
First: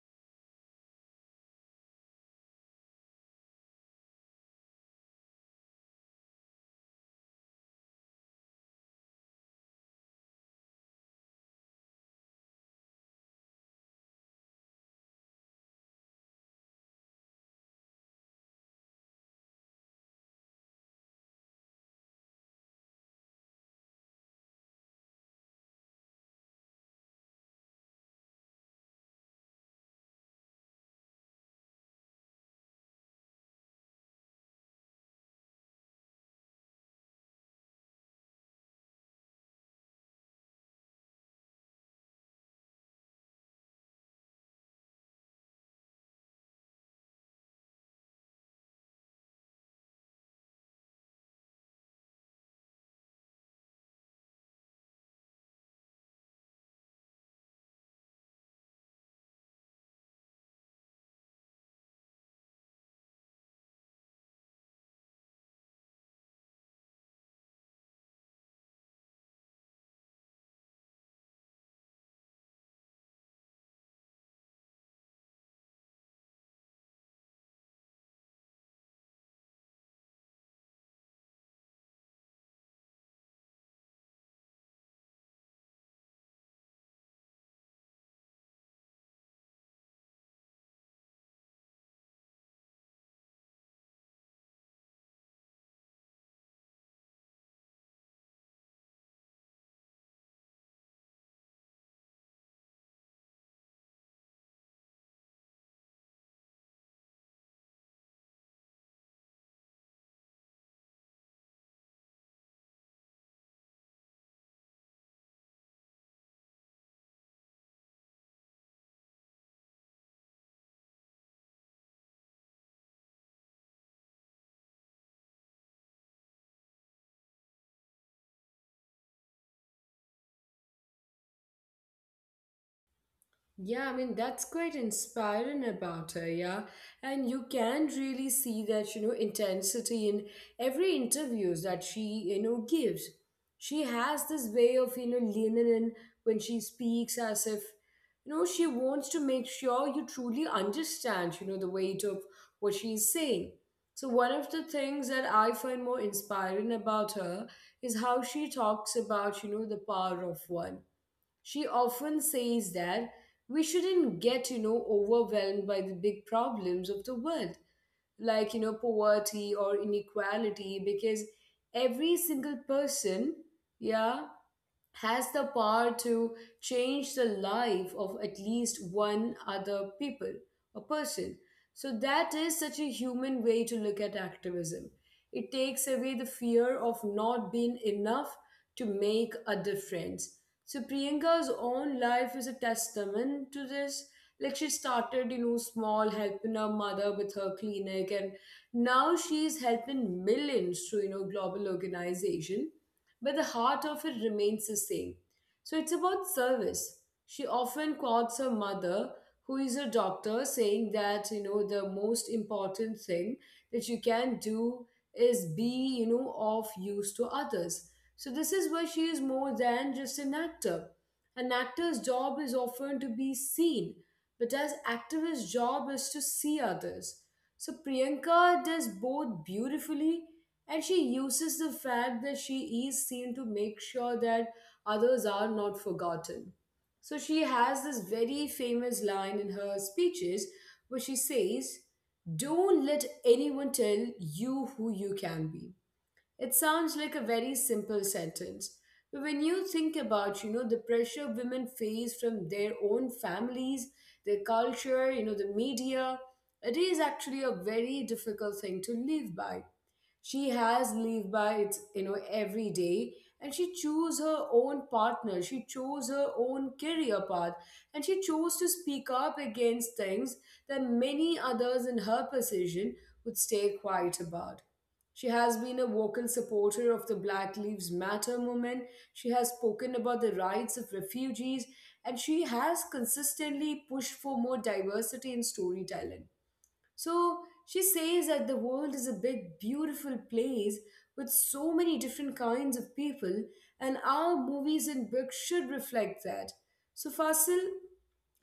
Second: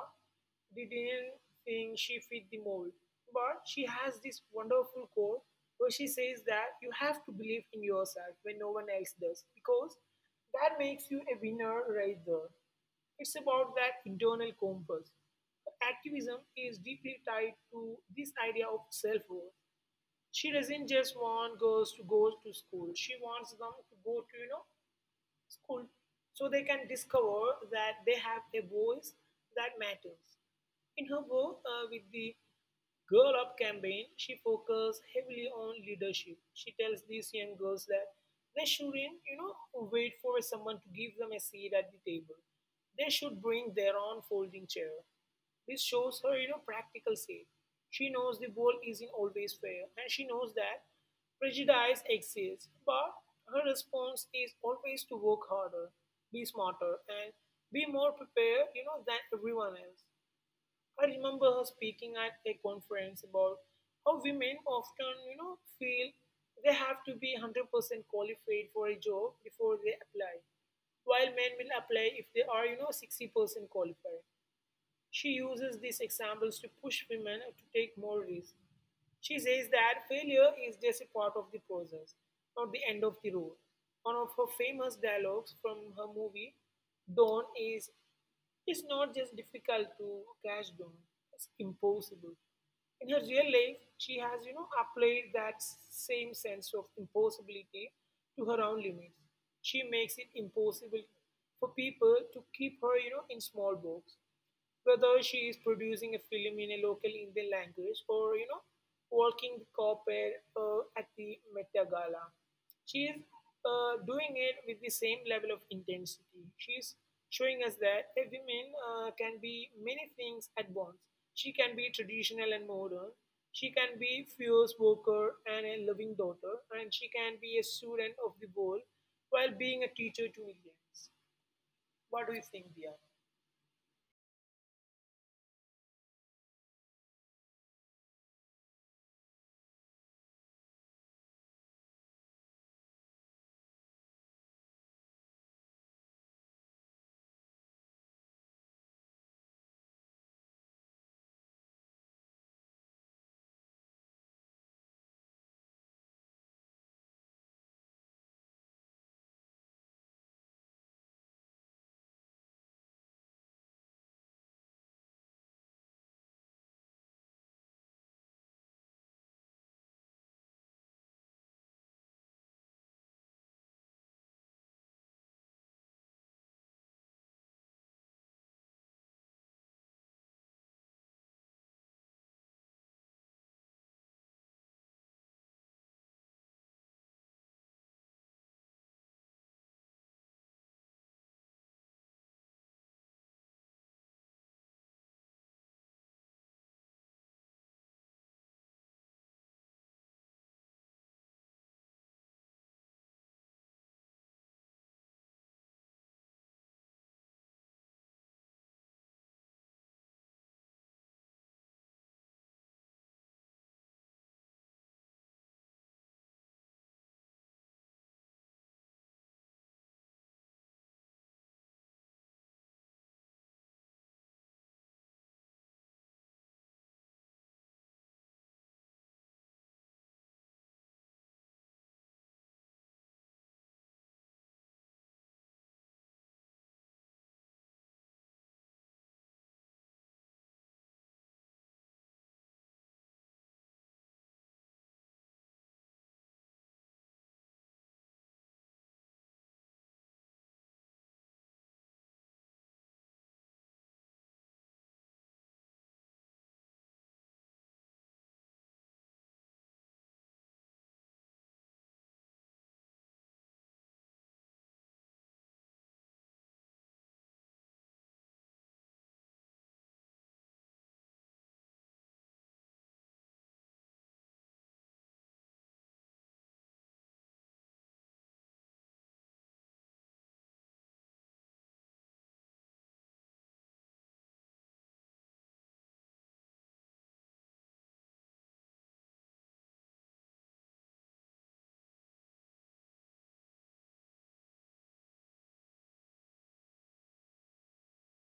they didn't think she fit the mold. But she has this wonderful quote where she says that you have to believe in yourself when no one else does, because that makes you a winner right there. It's about that internal compass. Activism is deeply tied to this idea of self worth. She doesn't just want girls to go to school. She wants them to go to, you know, school so they can discover that they have a voice that matters. In her work with the Girl Up campaign, she focuses heavily on leadership. She tells these young girls that they shouldn't, you know, wait for someone to give them a seat at the table. They should bring their own folding chair. This shows her, you know, practical side. She knows the world isn't always fair, and she knows that prejudice exists. But her response is always to work harder, be smarter, and be more prepared, you know, than everyone else. I remember her speaking at a conference about how women often, you know, feel they have to be 100% qualified for a job before they apply, while men will apply if they are, you know, 60% qualified. She uses these examples to push women to take more risks. She says that failure is just a part of the process, not the end of the road. One of her famous dialogues from her movie Dawn is, it's not just difficult to catch dawn, it's impossible. In her real life, she has, you know, applied that same sense of impossibility to her own limits. She makes it impossible for people to keep her, you know, in small box, whether she is producing a film in a local Indian language or you know, working the corporate at the Meta Gala. She is doing it with the same level of intensity. She's showing us that a woman can be many things at once. She can be traditional and modern. She can be fierce worker and a loving daughter, and she can be a student of the world while being a teacher to millions. What do you think, Dia?
Yeah, I mean, that's quite inspiring about her, yeah. And you can really see that, you know, intensity in every interviews that she, you know, gives. She has this way of, you know, leaning in when she speaks as if, you know, she wants to make sure you truly understand, you know, the weight of what she's saying. So one of the things that I find more inspiring about her is how she talks about, the power of one. She often says that we shouldn't get, overwhelmed by the big problems of the world, like, poverty or inequality, because every single person, yeah, has the power to change the life of at least one other people a person. So that is such a human way to look at activism. It takes away the fear of not being enough to make a difference. So Priyanka's own life is a testament to this. Like, she started, small, helping her mother with her clinic, and now she's helping millions through, global organization, but the heart of it remains the same. So it's about service. She often quotes her mother, who is a doctor, saying that, the most important thing that you can do is be, of use to others. So this is where she is more than just an actor. An actor's job is often to be seen, but as activist's job is to see others. So Priyanka does both beautifully, and she uses the fact that she is seen to make sure that others are not forgotten. So she has this very famous line in her speeches where she says, "Don't let anyone tell you who you can be." It sounds like a very simple sentence, but when you think about, the pressure women face from their own families, their culture, the media, it is actually a very difficult thing to live by. She has lived by it every day, and she chose her own partner. She chose her own career path, and she chose to speak up against things that many others in her position would stay quiet about. She has been a vocal supporter of the Black Lives Matter movement. She has spoken about the rights of refugees, and she has consistently pushed for more diversity in storytelling. So she says that the world is a big, beautiful place with so many different kinds of people, and our movies and books should reflect that. So, Fasil,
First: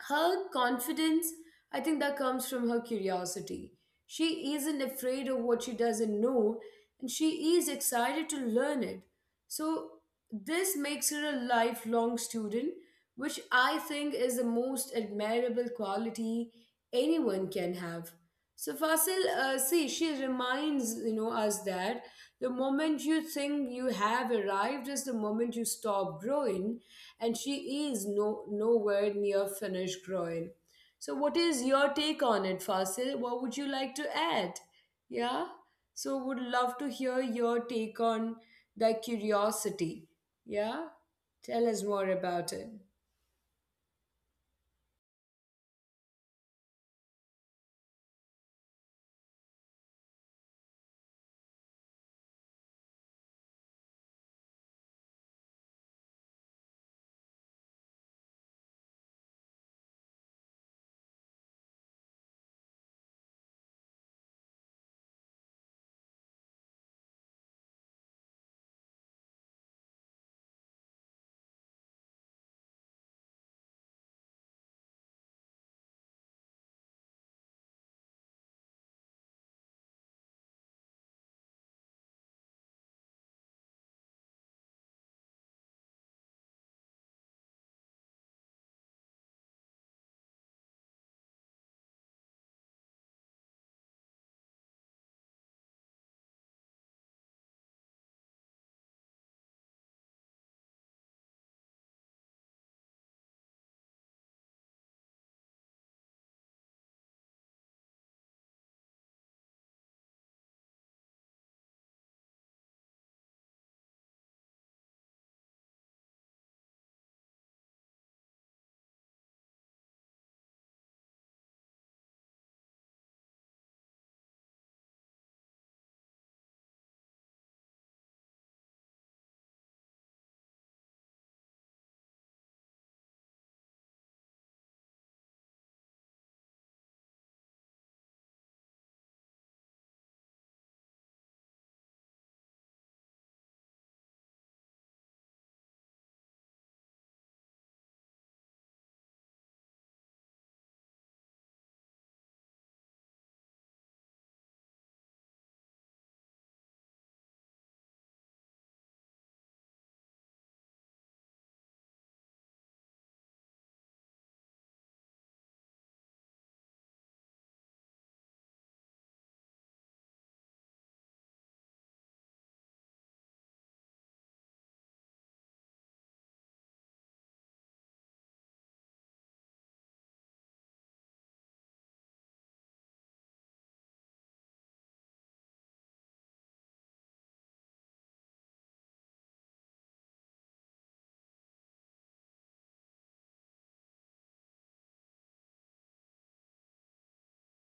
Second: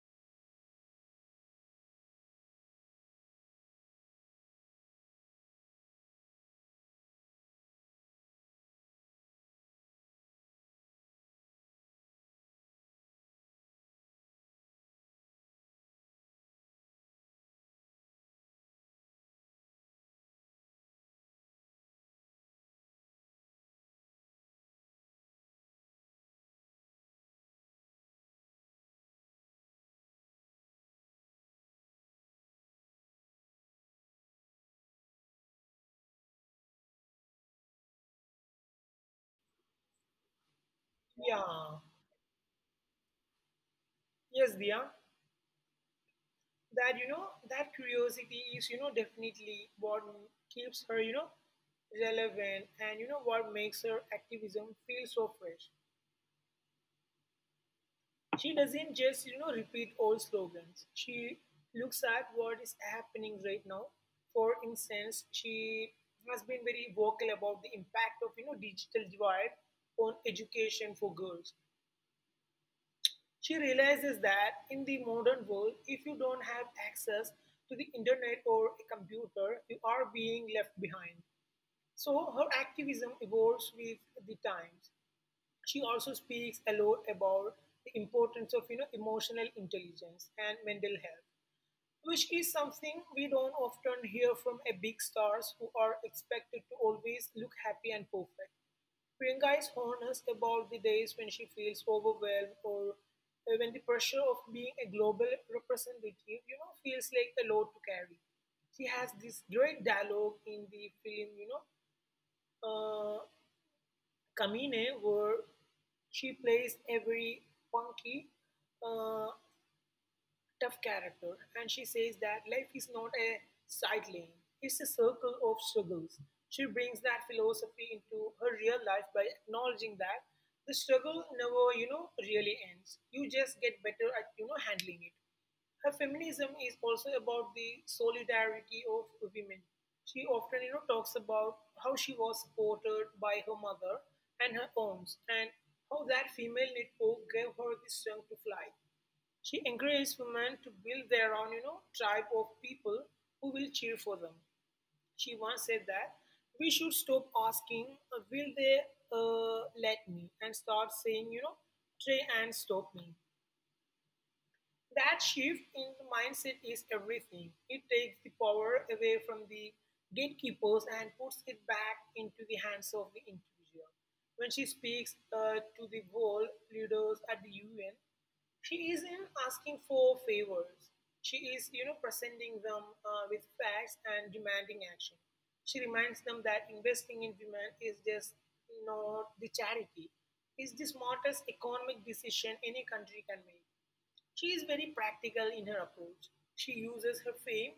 her confidence, I think that comes from her curiosity. She isn't afraid of what she doesn't know, and she is excited to learn it. So this makes her a lifelong student, which I think is the most admirable quality anyone can have. So Fasil, see, she reminds us that the moment you think you have arrived is the moment you stop growing, and she is no nowhere near finished growing. So, what is your take on it, Fasil? What would you like to add? Yeah. So, would love to hear your take on that curiosity. Yeah.
Yeah.
Tell us more about it.
Yes, Dia, that curiosity is definitely what keeps her relevant and what makes her activism feel so fresh. She doesn't just, repeat old slogans. She looks at what is happening right now. For instance, she has been very vocal about the impact of, digital divide on education for girls. She realizes that in the modern world, if you don't have access to the internet or a computer, you are being left behind. So her activism evolves with the times. She also speaks a lot about the importance of emotional intelligence and mental health, which is something we don't often hear from a big stars who are expected to always look happy and perfect. Priyanka is honest about the days when she feels overwhelmed or when the pressure of being a global representative, feels like a load to carry. She has this great dialogue in the film, uh, Kamine, where she plays a very punky, uh, tough character, and she says that life is not a side lane, it's a circle of struggles. She brings that philosophy into her real life by acknowledging that the struggle never, really ends. You just get better at, handling it. Her feminism is also about the solidarity of women. She often, talks about how she was supported by her mother and her aunts, and how that female network gave her the strength to fly. She encouraged women to build their own, tribe of people who will cheer for them. She once said that we should stop asking, "Will they let me?" and start saying, "Try and stop me." That shift in the mindset is everything. It takes the power away from the gatekeepers and puts it back into the hands of the individual. When she speaks to the world leaders at the UN, she isn't asking for favors. She is, presenting them with facts and demanding action. She reminds them that investing in women is just not the charity. It's the smartest economic decision any country can make. She is very practical in her approach. She uses her fame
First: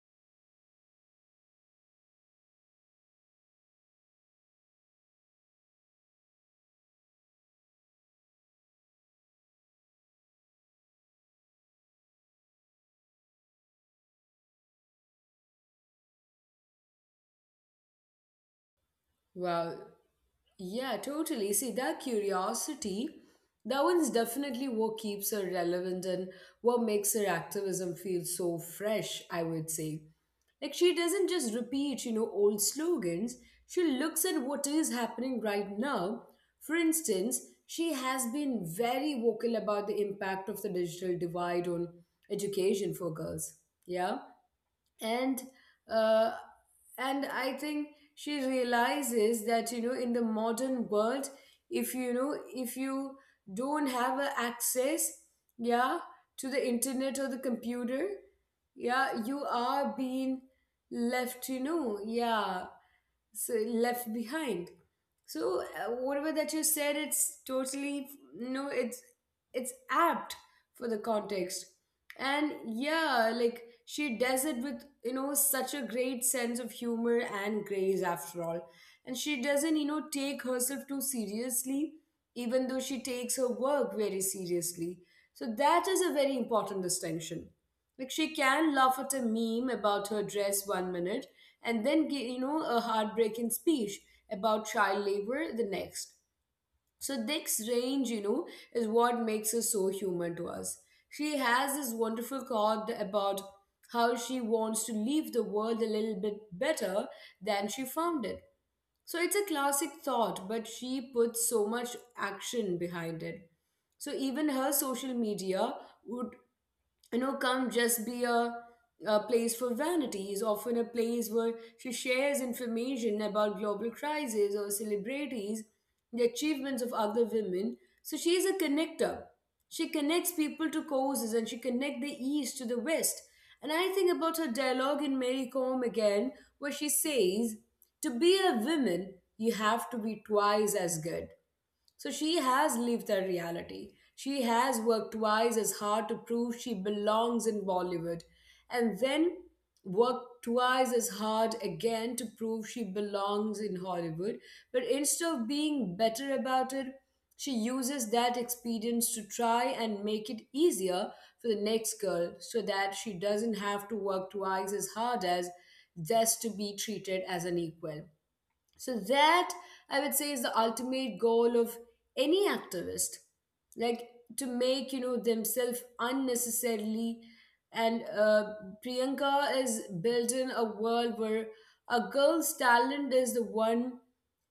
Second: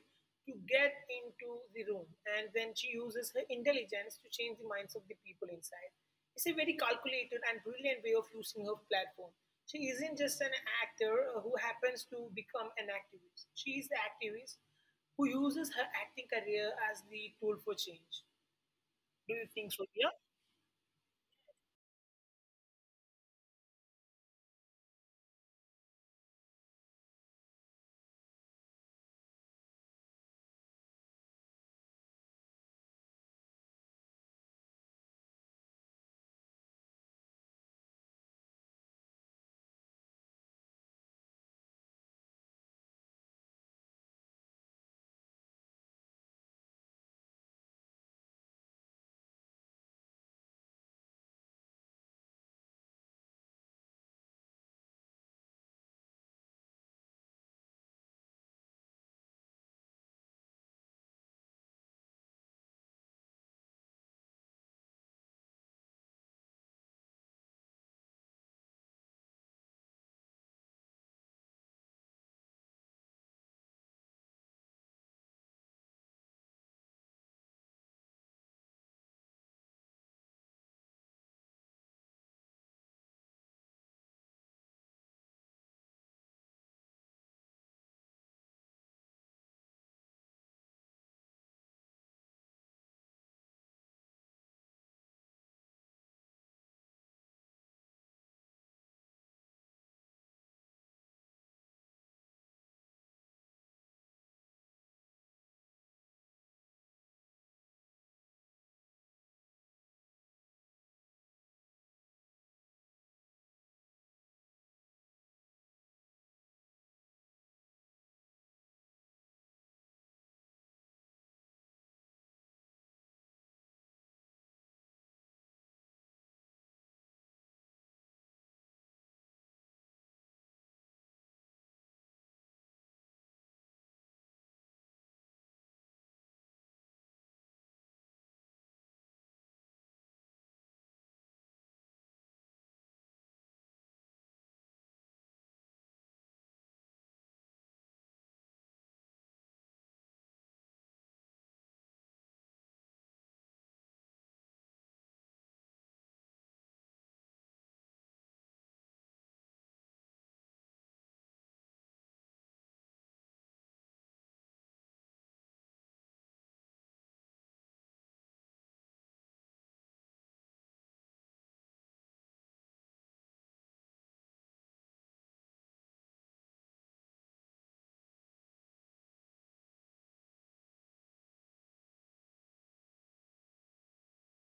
to get into the room, and then she uses her intelligence to change the minds of the people inside. It's a very calculated and brilliant way of using her platform. She isn't just an actor who happens to become an activist. She is the activist who uses her acting career as the tool for change. Do you think
Wow.
so? Yeah.
Yeah, totally. See, that curiosity, that one's definitely what keeps her relevant and what makes her activism feel so fresh, I would say. Like, she doesn't just repeat, old slogans. She looks at what is happening right now. For instance, she has been very vocal about the impact of the digital divide on education for girls. Yeah, and uh, and I think she realizes that, in the modern world, if you don't have a access, yeah, to the internet or the computer, yeah, you are being left, you know, yeah, so left behind. So, whatever that you said, it's totally, no, it's, it's apt for the context. And yeah, like, she does it with, such a great sense of humor and grace after all, and she doesn't, take herself too seriously, even though she takes her work very seriously. So that is a very important distinction. Like, she can laugh at a meme about her dress one minute, and then give, a heartbreaking speech about child labor the next. So this range, is what makes her so human to us. She has this wonderful thought about how she wants to leave the world a little bit better than she found it. So it's a classic thought, but she puts so much action behind it. So even her social media would can't just be a place for vanity. It's often a place where she shares information about global crises or celebrities, the achievements of other women. So she's a connector. She connects people to causes, and she connects the East to the West. And I think about her dialogue in Mary Comb again, where she says, "To be a woman, you have to be twice as good." So she has lived that reality. She has worked twice as hard to prove she belongs in Bollywood, and then worked twice as hard again to prove she belongs in Hollywood. But instead of being better about it, she uses that experience to try and make it easier for the next girl, so that she doesn't have to work twice as hard as just to be treated as an equal. So that, I would say, is the ultimate goal of any activist, like, to make, themselves unnecessarily. And Priyanka is building a world where a girl's talent is the one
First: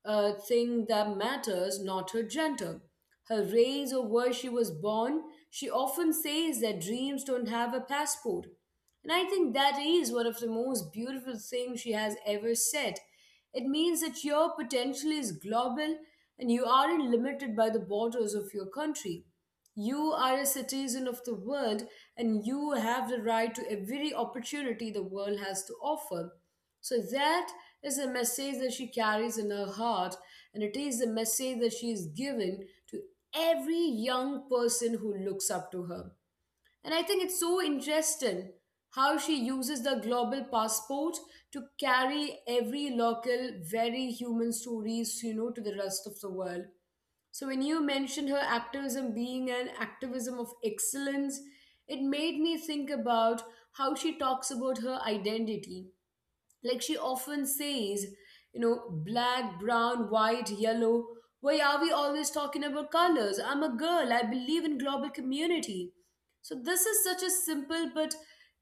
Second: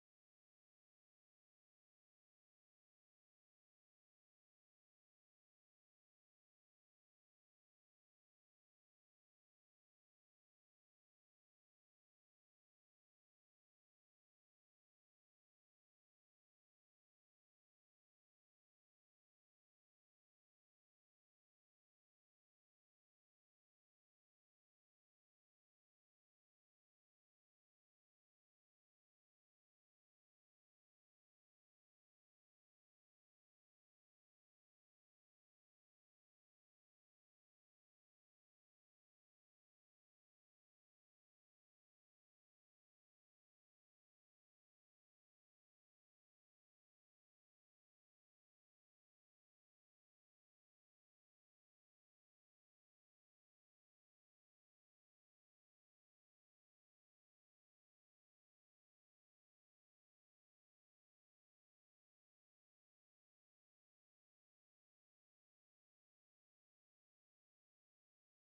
thing that matters, not her gender, her race, or where she was born. She often says that dreams don't have a passport. And I think that is one of the most beautiful things she has ever said. It means that your potential is global, and you aren't limited by the borders of your country. You are a citizen of the world, and you have the right to every opportunity the world has to offer. So, that is a message that she carries in her heart, and it is the message that she is given to every young person who looks up to her. And I think it's so interesting how she uses the global passport to carry every local, very human stories, to the rest of the world. So when you mentioned her activism being an activism of excellence, it made me think about how she talks about her identity. Like, she often says, black, brown, white, yellow. Why are we always talking about colors? I'm a girl. I believe in global community. So this is such a simple but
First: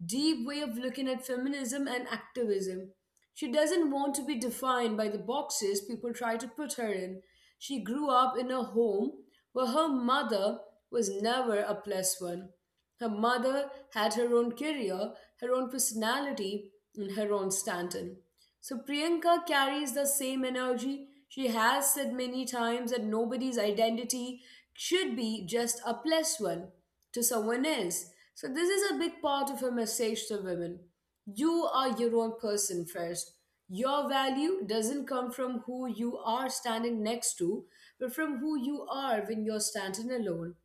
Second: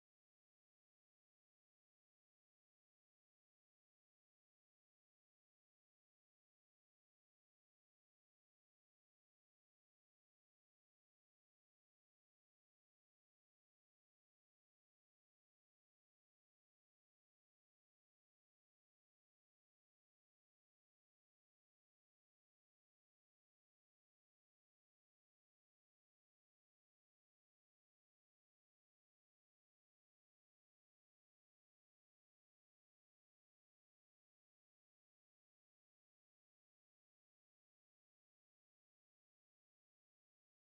deep way of looking at feminism and activism. She doesn't want to be defined by the boxes people try to put her in. She grew up in a home where her mother was never a plus one. Her mother had her own career, her own personality, and her own Stanton. So Priyanka carries the same energy. She has said many times that nobody's identity should be just a plus one to someone else. So this is a big part of her message to women. You are your own person first. Your value doesn't come from who you are standing next to, but from who you are when you're standing alone.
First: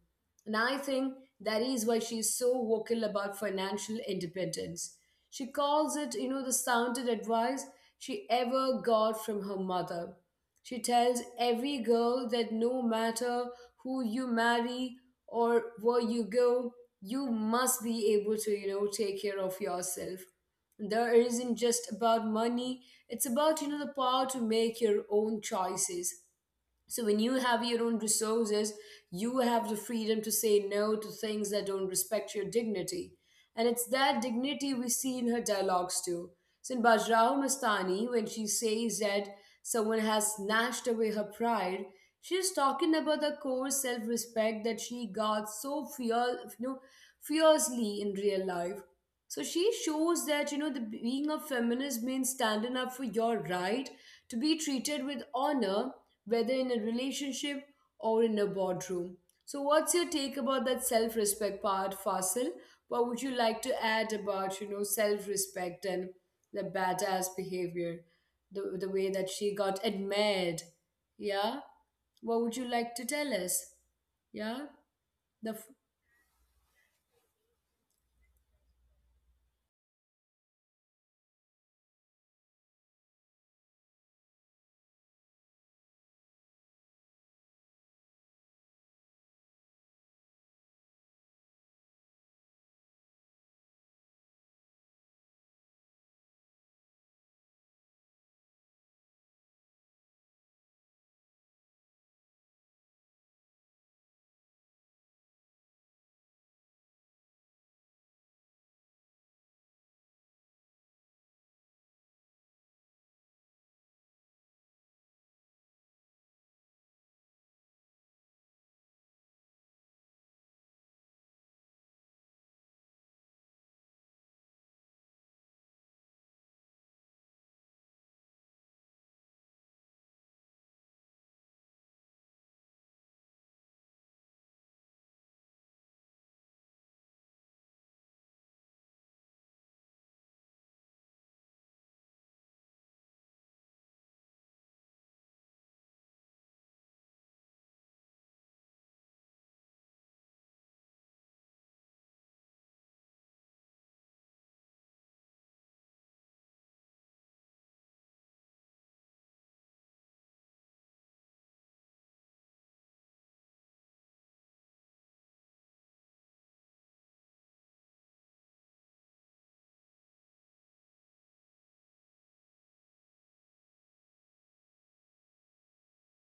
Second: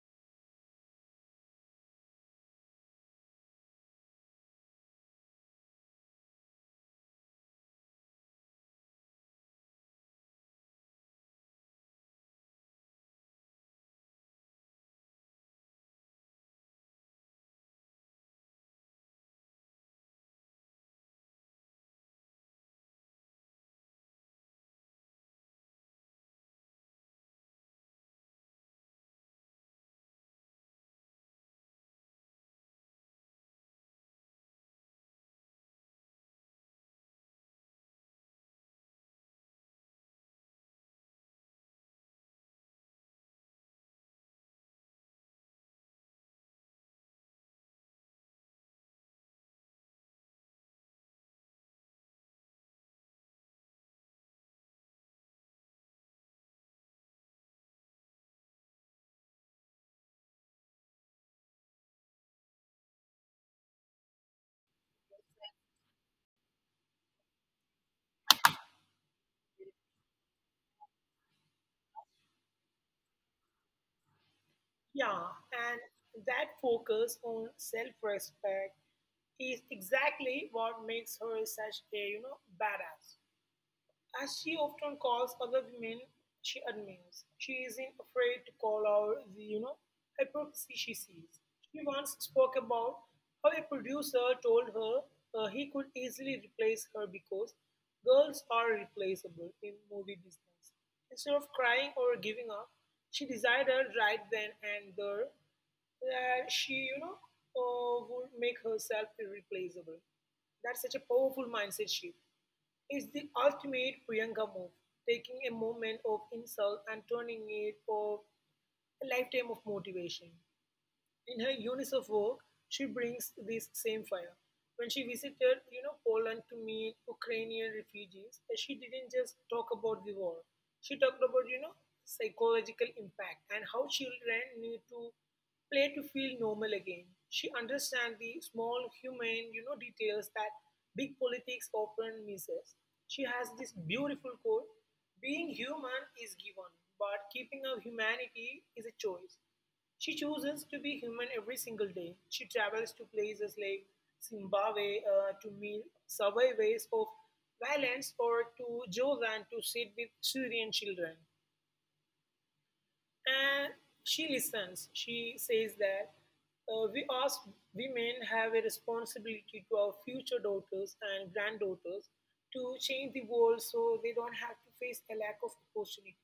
And I think that is why she is so vocal about financial independence. She calls it, the sounded advice she ever got from her mother. She tells every girl that no matter who you marry or where you go, you must be able to, take care of yourself. There isn't just about money, it's about, the power to make your own choices. So when you have your own resources, you have the freedom to say no to things that don't respect your dignity. And it's that dignity we see in her dialogues too. So in Bajrao Mastani, when she says that someone has snatched away her pride, she's talking about the core self-respect that she got so fiercely in real life. So she shows that, the being a feminist means standing up for your right to be treated with honor, whether in a relationship or in a boardroom. So what's your take about that self-respect part, Fasil? What would you like to add about, self-respect and the badass behavior, the way that she got admired? Yeah? What would you like to tell us? Yeah?
Yeah,
The f-
and that focus on self-respect is exactly what makes her such a, badass. As she often calls other women she admires, she isn't afraid to call out the, hypocrisy she sees. She once spoke about how a producer told her, he could easily replace her because girls are replaceable in movie business. Instead of crying or giving up, she decided right then and there that she, would make herself irreplaceable. That's such a powerful mindset shift is the ultimate Priyanka move, taking a moment of insult and turning it for a lifetime of motivation. In her UNICEF work, she brings this same fire. When she visited, Poland to meet Ukrainian refugees, she didn't just talk about the war. She talked about, psychological impact and how children need to play to feel normal again. She understands the small human, details that big politics often misses. She has this beautiful quote: "Being human is given, but keeping our humanity is a choice." She chooses to be human every single day. She travels to places like Zimbabwe to meet survivors of violence or to Jordan to sit with Syrian children. And she listens. She says that, we as women have a responsibility to our future daughters and granddaughters to change the world so they don't have to face a lack of opportunity.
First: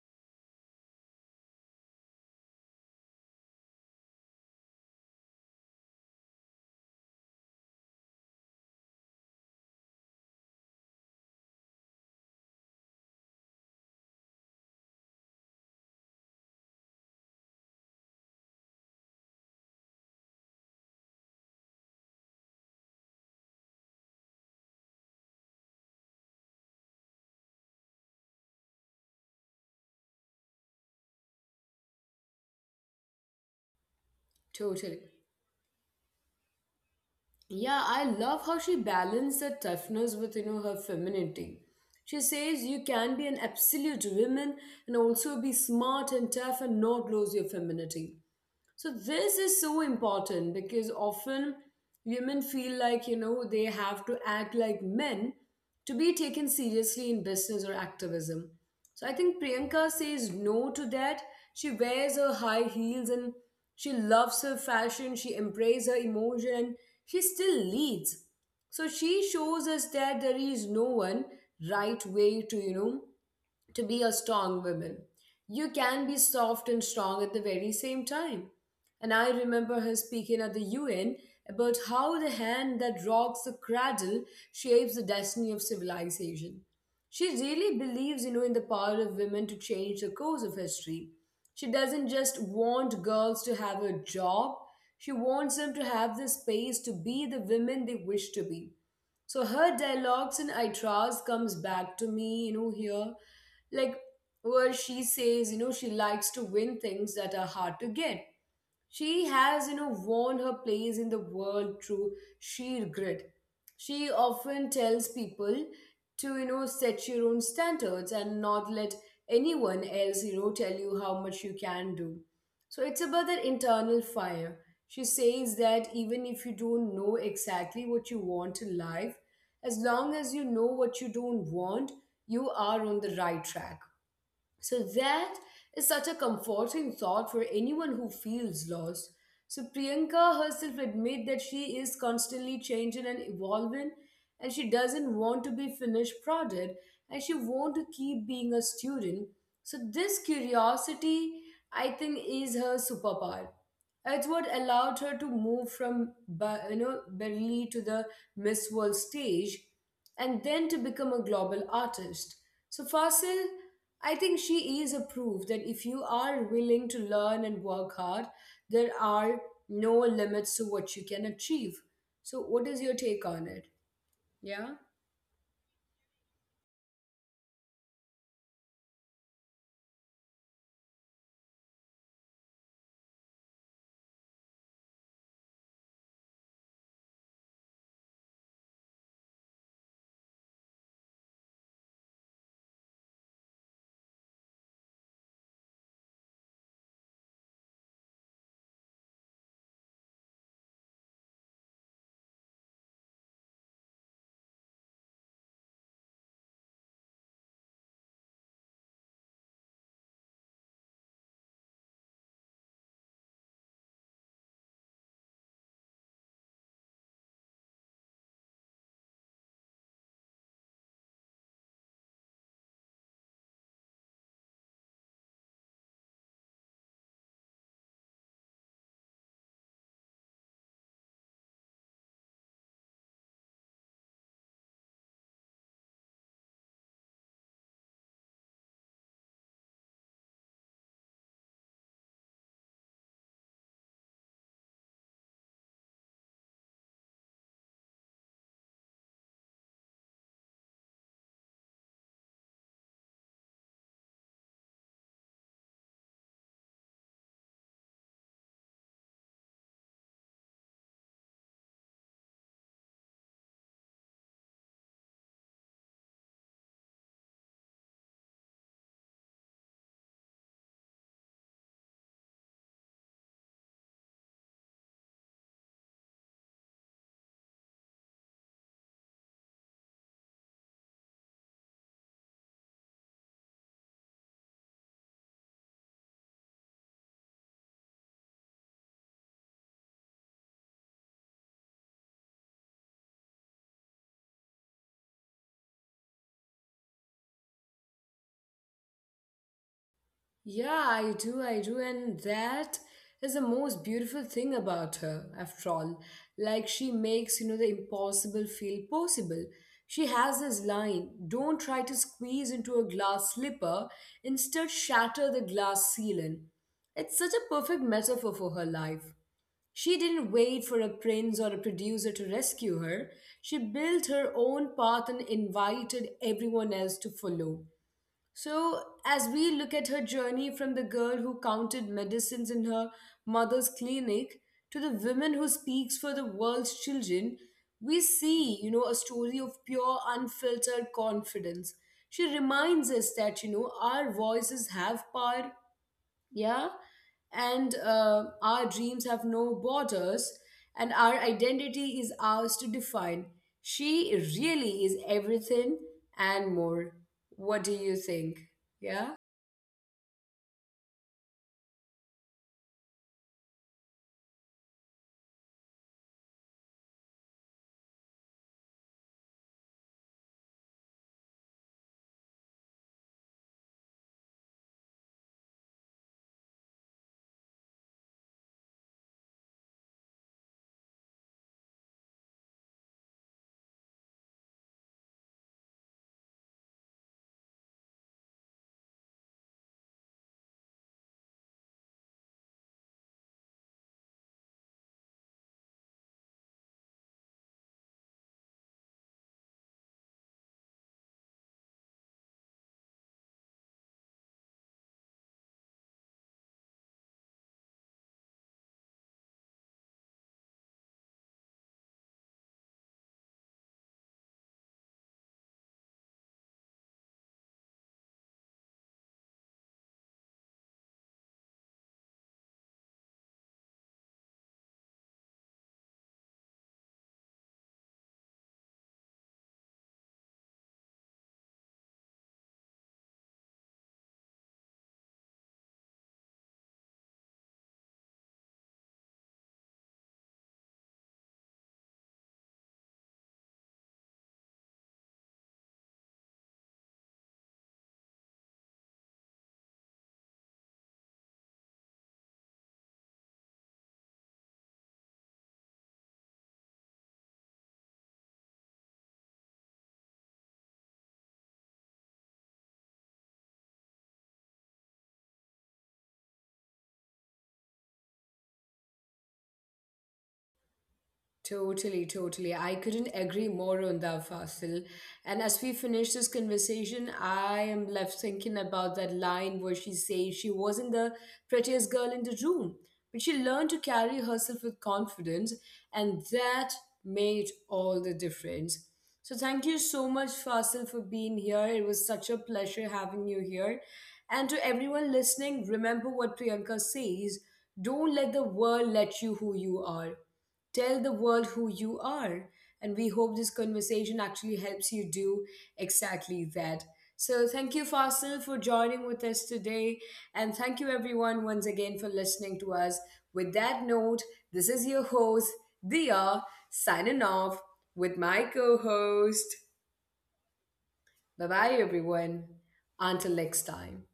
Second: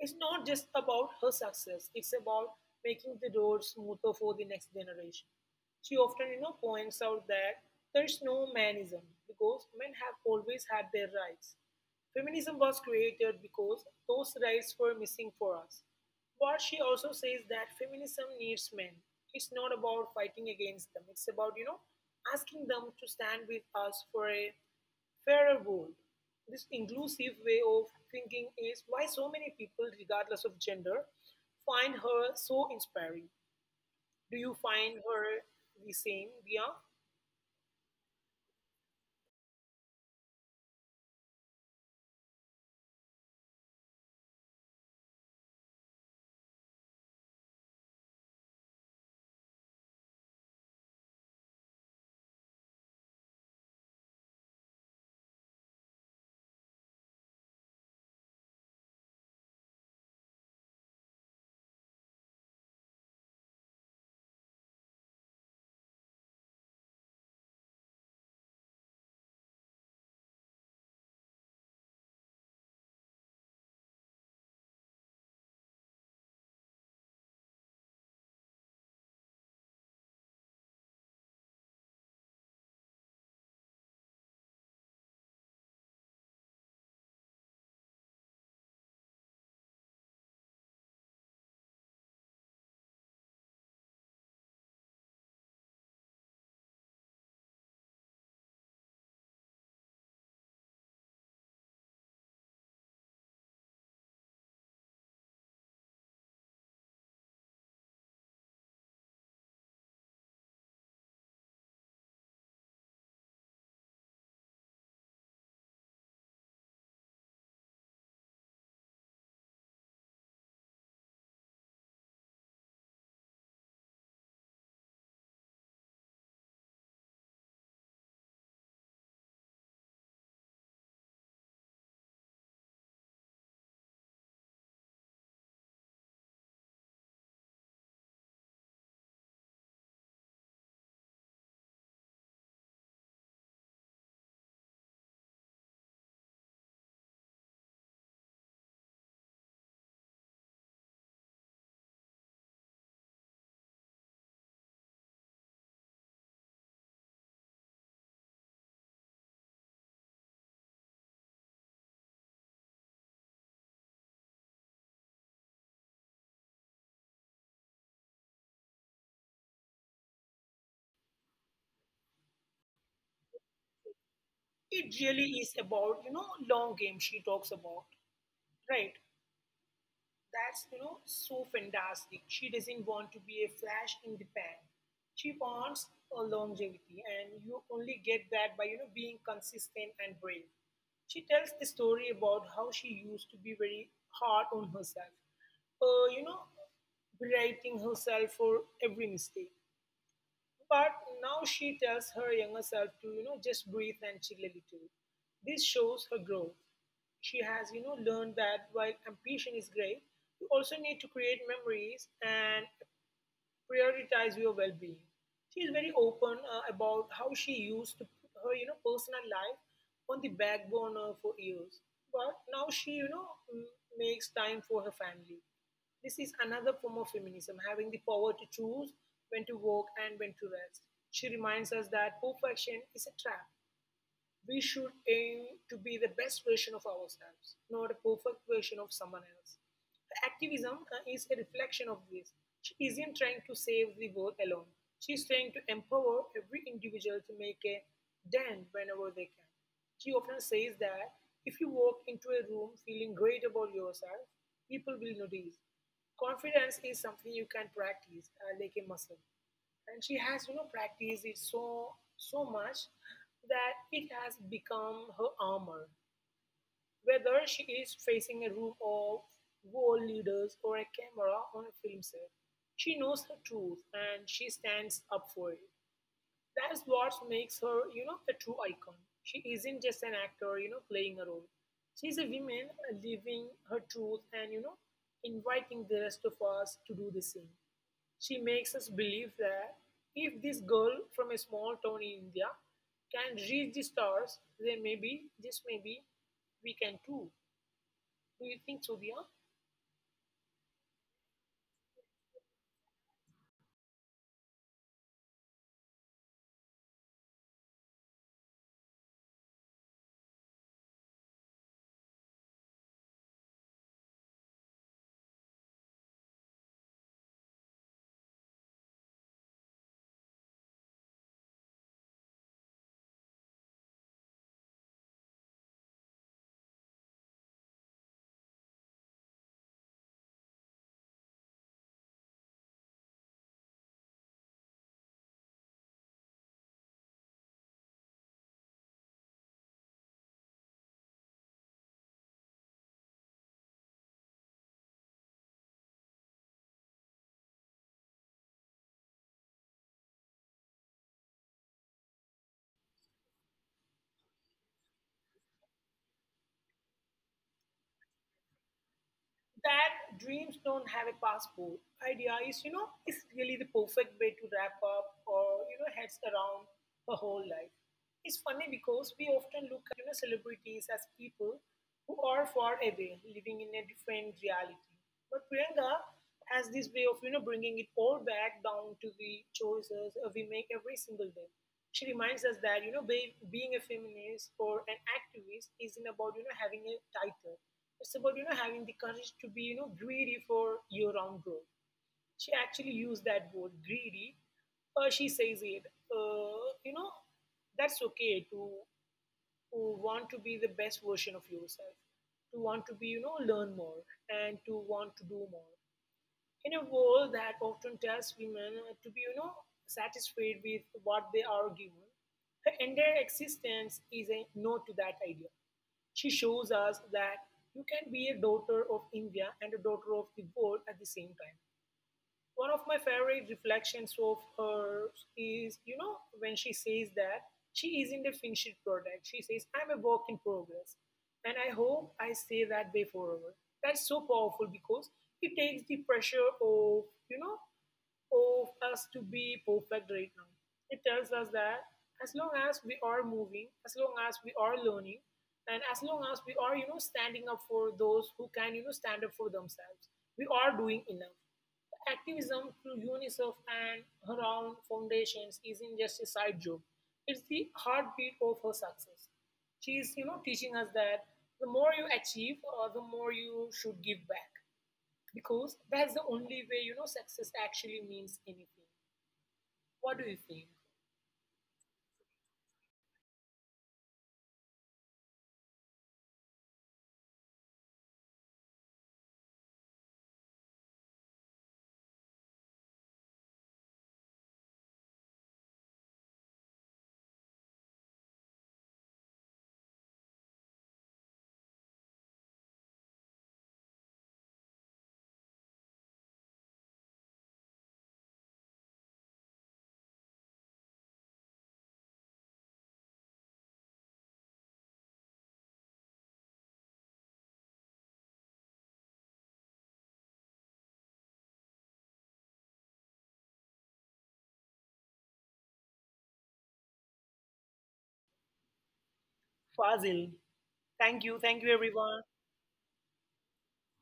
It's not just about her success, it's about making the road smoother for the next generation. She often, points out that there's no manism because men have always had their rights. Feminism was created because those rights were missing for us. But she also says that feminism needs men. It's not about fighting against them. It's about, asking them to stand with us for a fairer world. This inclusive way of thinking is why so many people, regardless of gender, find her so inspiring. Do you find
Totally.
her the same, Dia?
Yeah, I love how she balanced the toughness with, her femininity. She says you can be an absolute woman and also be smart and tough and not lose your femininity. So this is so important because often women feel like, they have to act like men to be taken seriously in business or activism. So I think Priyanka says no to that. She wears her high heels, and she loves her fashion, she embraces her emotion, and she still leads. So she shows us that there is no one right way to, to be a strong woman. You can be soft and strong at the very same time. And I remember her speaking at the UN about how the hand that rocks the cradle shapes the destiny of civilization. She really believes, in the power of women to change the course of history. She doesn't just want girls to have a job, she wants them to have the space to be the women they wish to be. So her dialogues in Itras comes back to me, here, like where she says, she likes to win things that are hard to get. She has, won her place in the world through sheer grit. She often tells people to, set your own standards and not let anyone else, tell you how much you can do. So it's about that internal fire. She says that even if you don't know exactly what you want in life, as long as you know what you don't want, you are on the right track. So that is such a comforting thought for anyone who feels lost. So Priyanka herself admit that she is constantly changing and evolving and she doesn't want to be finished product and she want to keep being a student. So this curiosity I think is her superpower. It's what allowed her to move from Berlin to the Miss World stage and then to become a global artist. So, Fasil, I think she is a proof that if you are willing to learn and work hard, there are no limits to what you can achieve. So, what is your take on it? Yeah?
It really is about, long game she talks about, right? That's, so fantastic. She doesn't want to be a flash in the pan. She wants a longevity, and you only get that by, being consistent and brave. She tells the story about how she used to be very hard on herself, uh, you know, berating herself for every mistake. But now she tells her younger self to, just breathe and chill a little. This shows her growth. She has, learned that while ambition is great, you also need to create memories and prioritize your well-being. She is very open about how she used to put her, personal life on the back burner for years, but now she, m- makes time for her family. This is another form of feminism, having the power to choose when to work and when to rest. She reminds us that perfection is a trap. We should aim to be the best version of ourselves, not a perfect version of someone else. The Activism is a reflection of this. She isn't trying to save the world alone. She's trying to empower every individual to make a dent whenever they can. She often says that if you walk into a room feeling great about yourself, people will notice. Confidence is something you can practice like a muscle, and she has, practiced it so much that it has become her armor. Whether she is facing a room of world leaders or a camera on a film set, she knows her truth and she stands up for it. That's what makes her, a true icon. She isn't just an actor, playing a role. She's a woman living her truth and, inviting the rest of us to do the same. She makes us believe that if this girl from a small town in India can reach the stars, then maybe, just maybe, we can too. Do you think so, Dia?
Yeah, I do, I do. And that is the most beautiful thing about her, after all. She makes the impossible feel possible. She has this line, don't try to squeeze into a glass slipper, instead shatter the glass ceiling. It's such a perfect metaphor for her life. She didn't wait for a prince or a producer to rescue her. She built her own path and invited everyone else to follow. So, as we look at her journey from the girl who counted medicines in her mother's clinic to the woman who speaks for the world's children, we see, a story of pure, unfiltered confidence. She reminds us that, our voices have power, yeah, and our dreams have no borders, and our identity is ours to define. She really is everything and more. What do you think? Yeah?
That dreams don't have a passport idea is, is really the perfect way to wrap up or, heads around her whole life. It's funny because we often look at, celebrities as people who are far away living in a different reality, but Priyanka has this way of, bringing it all back down to the choices we make every single day. She reminds us that, being a feminist or an activist isn't about, having a title. It's about, having the courage to be, greedy for your-own growth. She actually used that word greedy. She says it. That's okay to want to be the best version of yourself, to want to be, learn more, and to want to do more in a world that often tells women to be, satisfied with what they are given, her entire existence is a no to that idea. She shows us that you can be a daughter of India and a daughter of the world at the same time. One of my favorite reflections of hers is, when she says that she isn't a finished product. She says, I'm a work in progress. And I hope I stay that way forever. That's so powerful because it takes the pressure of, you know, of us to be perfect right now. It tells us that as long as we are moving, as long as we are learning, and as long as we are, standing up for those who can, stand up for themselves, we are doing enough. Activism through UNICEF and her own foundations isn't just a side job. It's the heartbeat of her success. She is, teaching us that the more you achieve, the more you should give back, because that's the only way, success actually means anything. What do you think,
Totally, totally. I couldn't agree more on that, Fasil. And as we finish this conversation, I am left thinking about that line where she says she wasn't the prettiest girl in the room, but she learned to carry herself with confidence, and that made all the difference. So thank you so much, Fasil, for being here. It was such a pleasure having you here. And to everyone listening, remember what Priyanka says, don't let the world let you who you are. Tell the world who you are. And we hope this conversation actually helps you do exactly that. So, thank you, Fasil, for joining with us today. And thank you, everyone, once again for listening to us. With that note, this is your host, Dia, signing off with my co host.
Fazil?
Bye
Thank
bye,
you, everyone.
everyone. Until next time.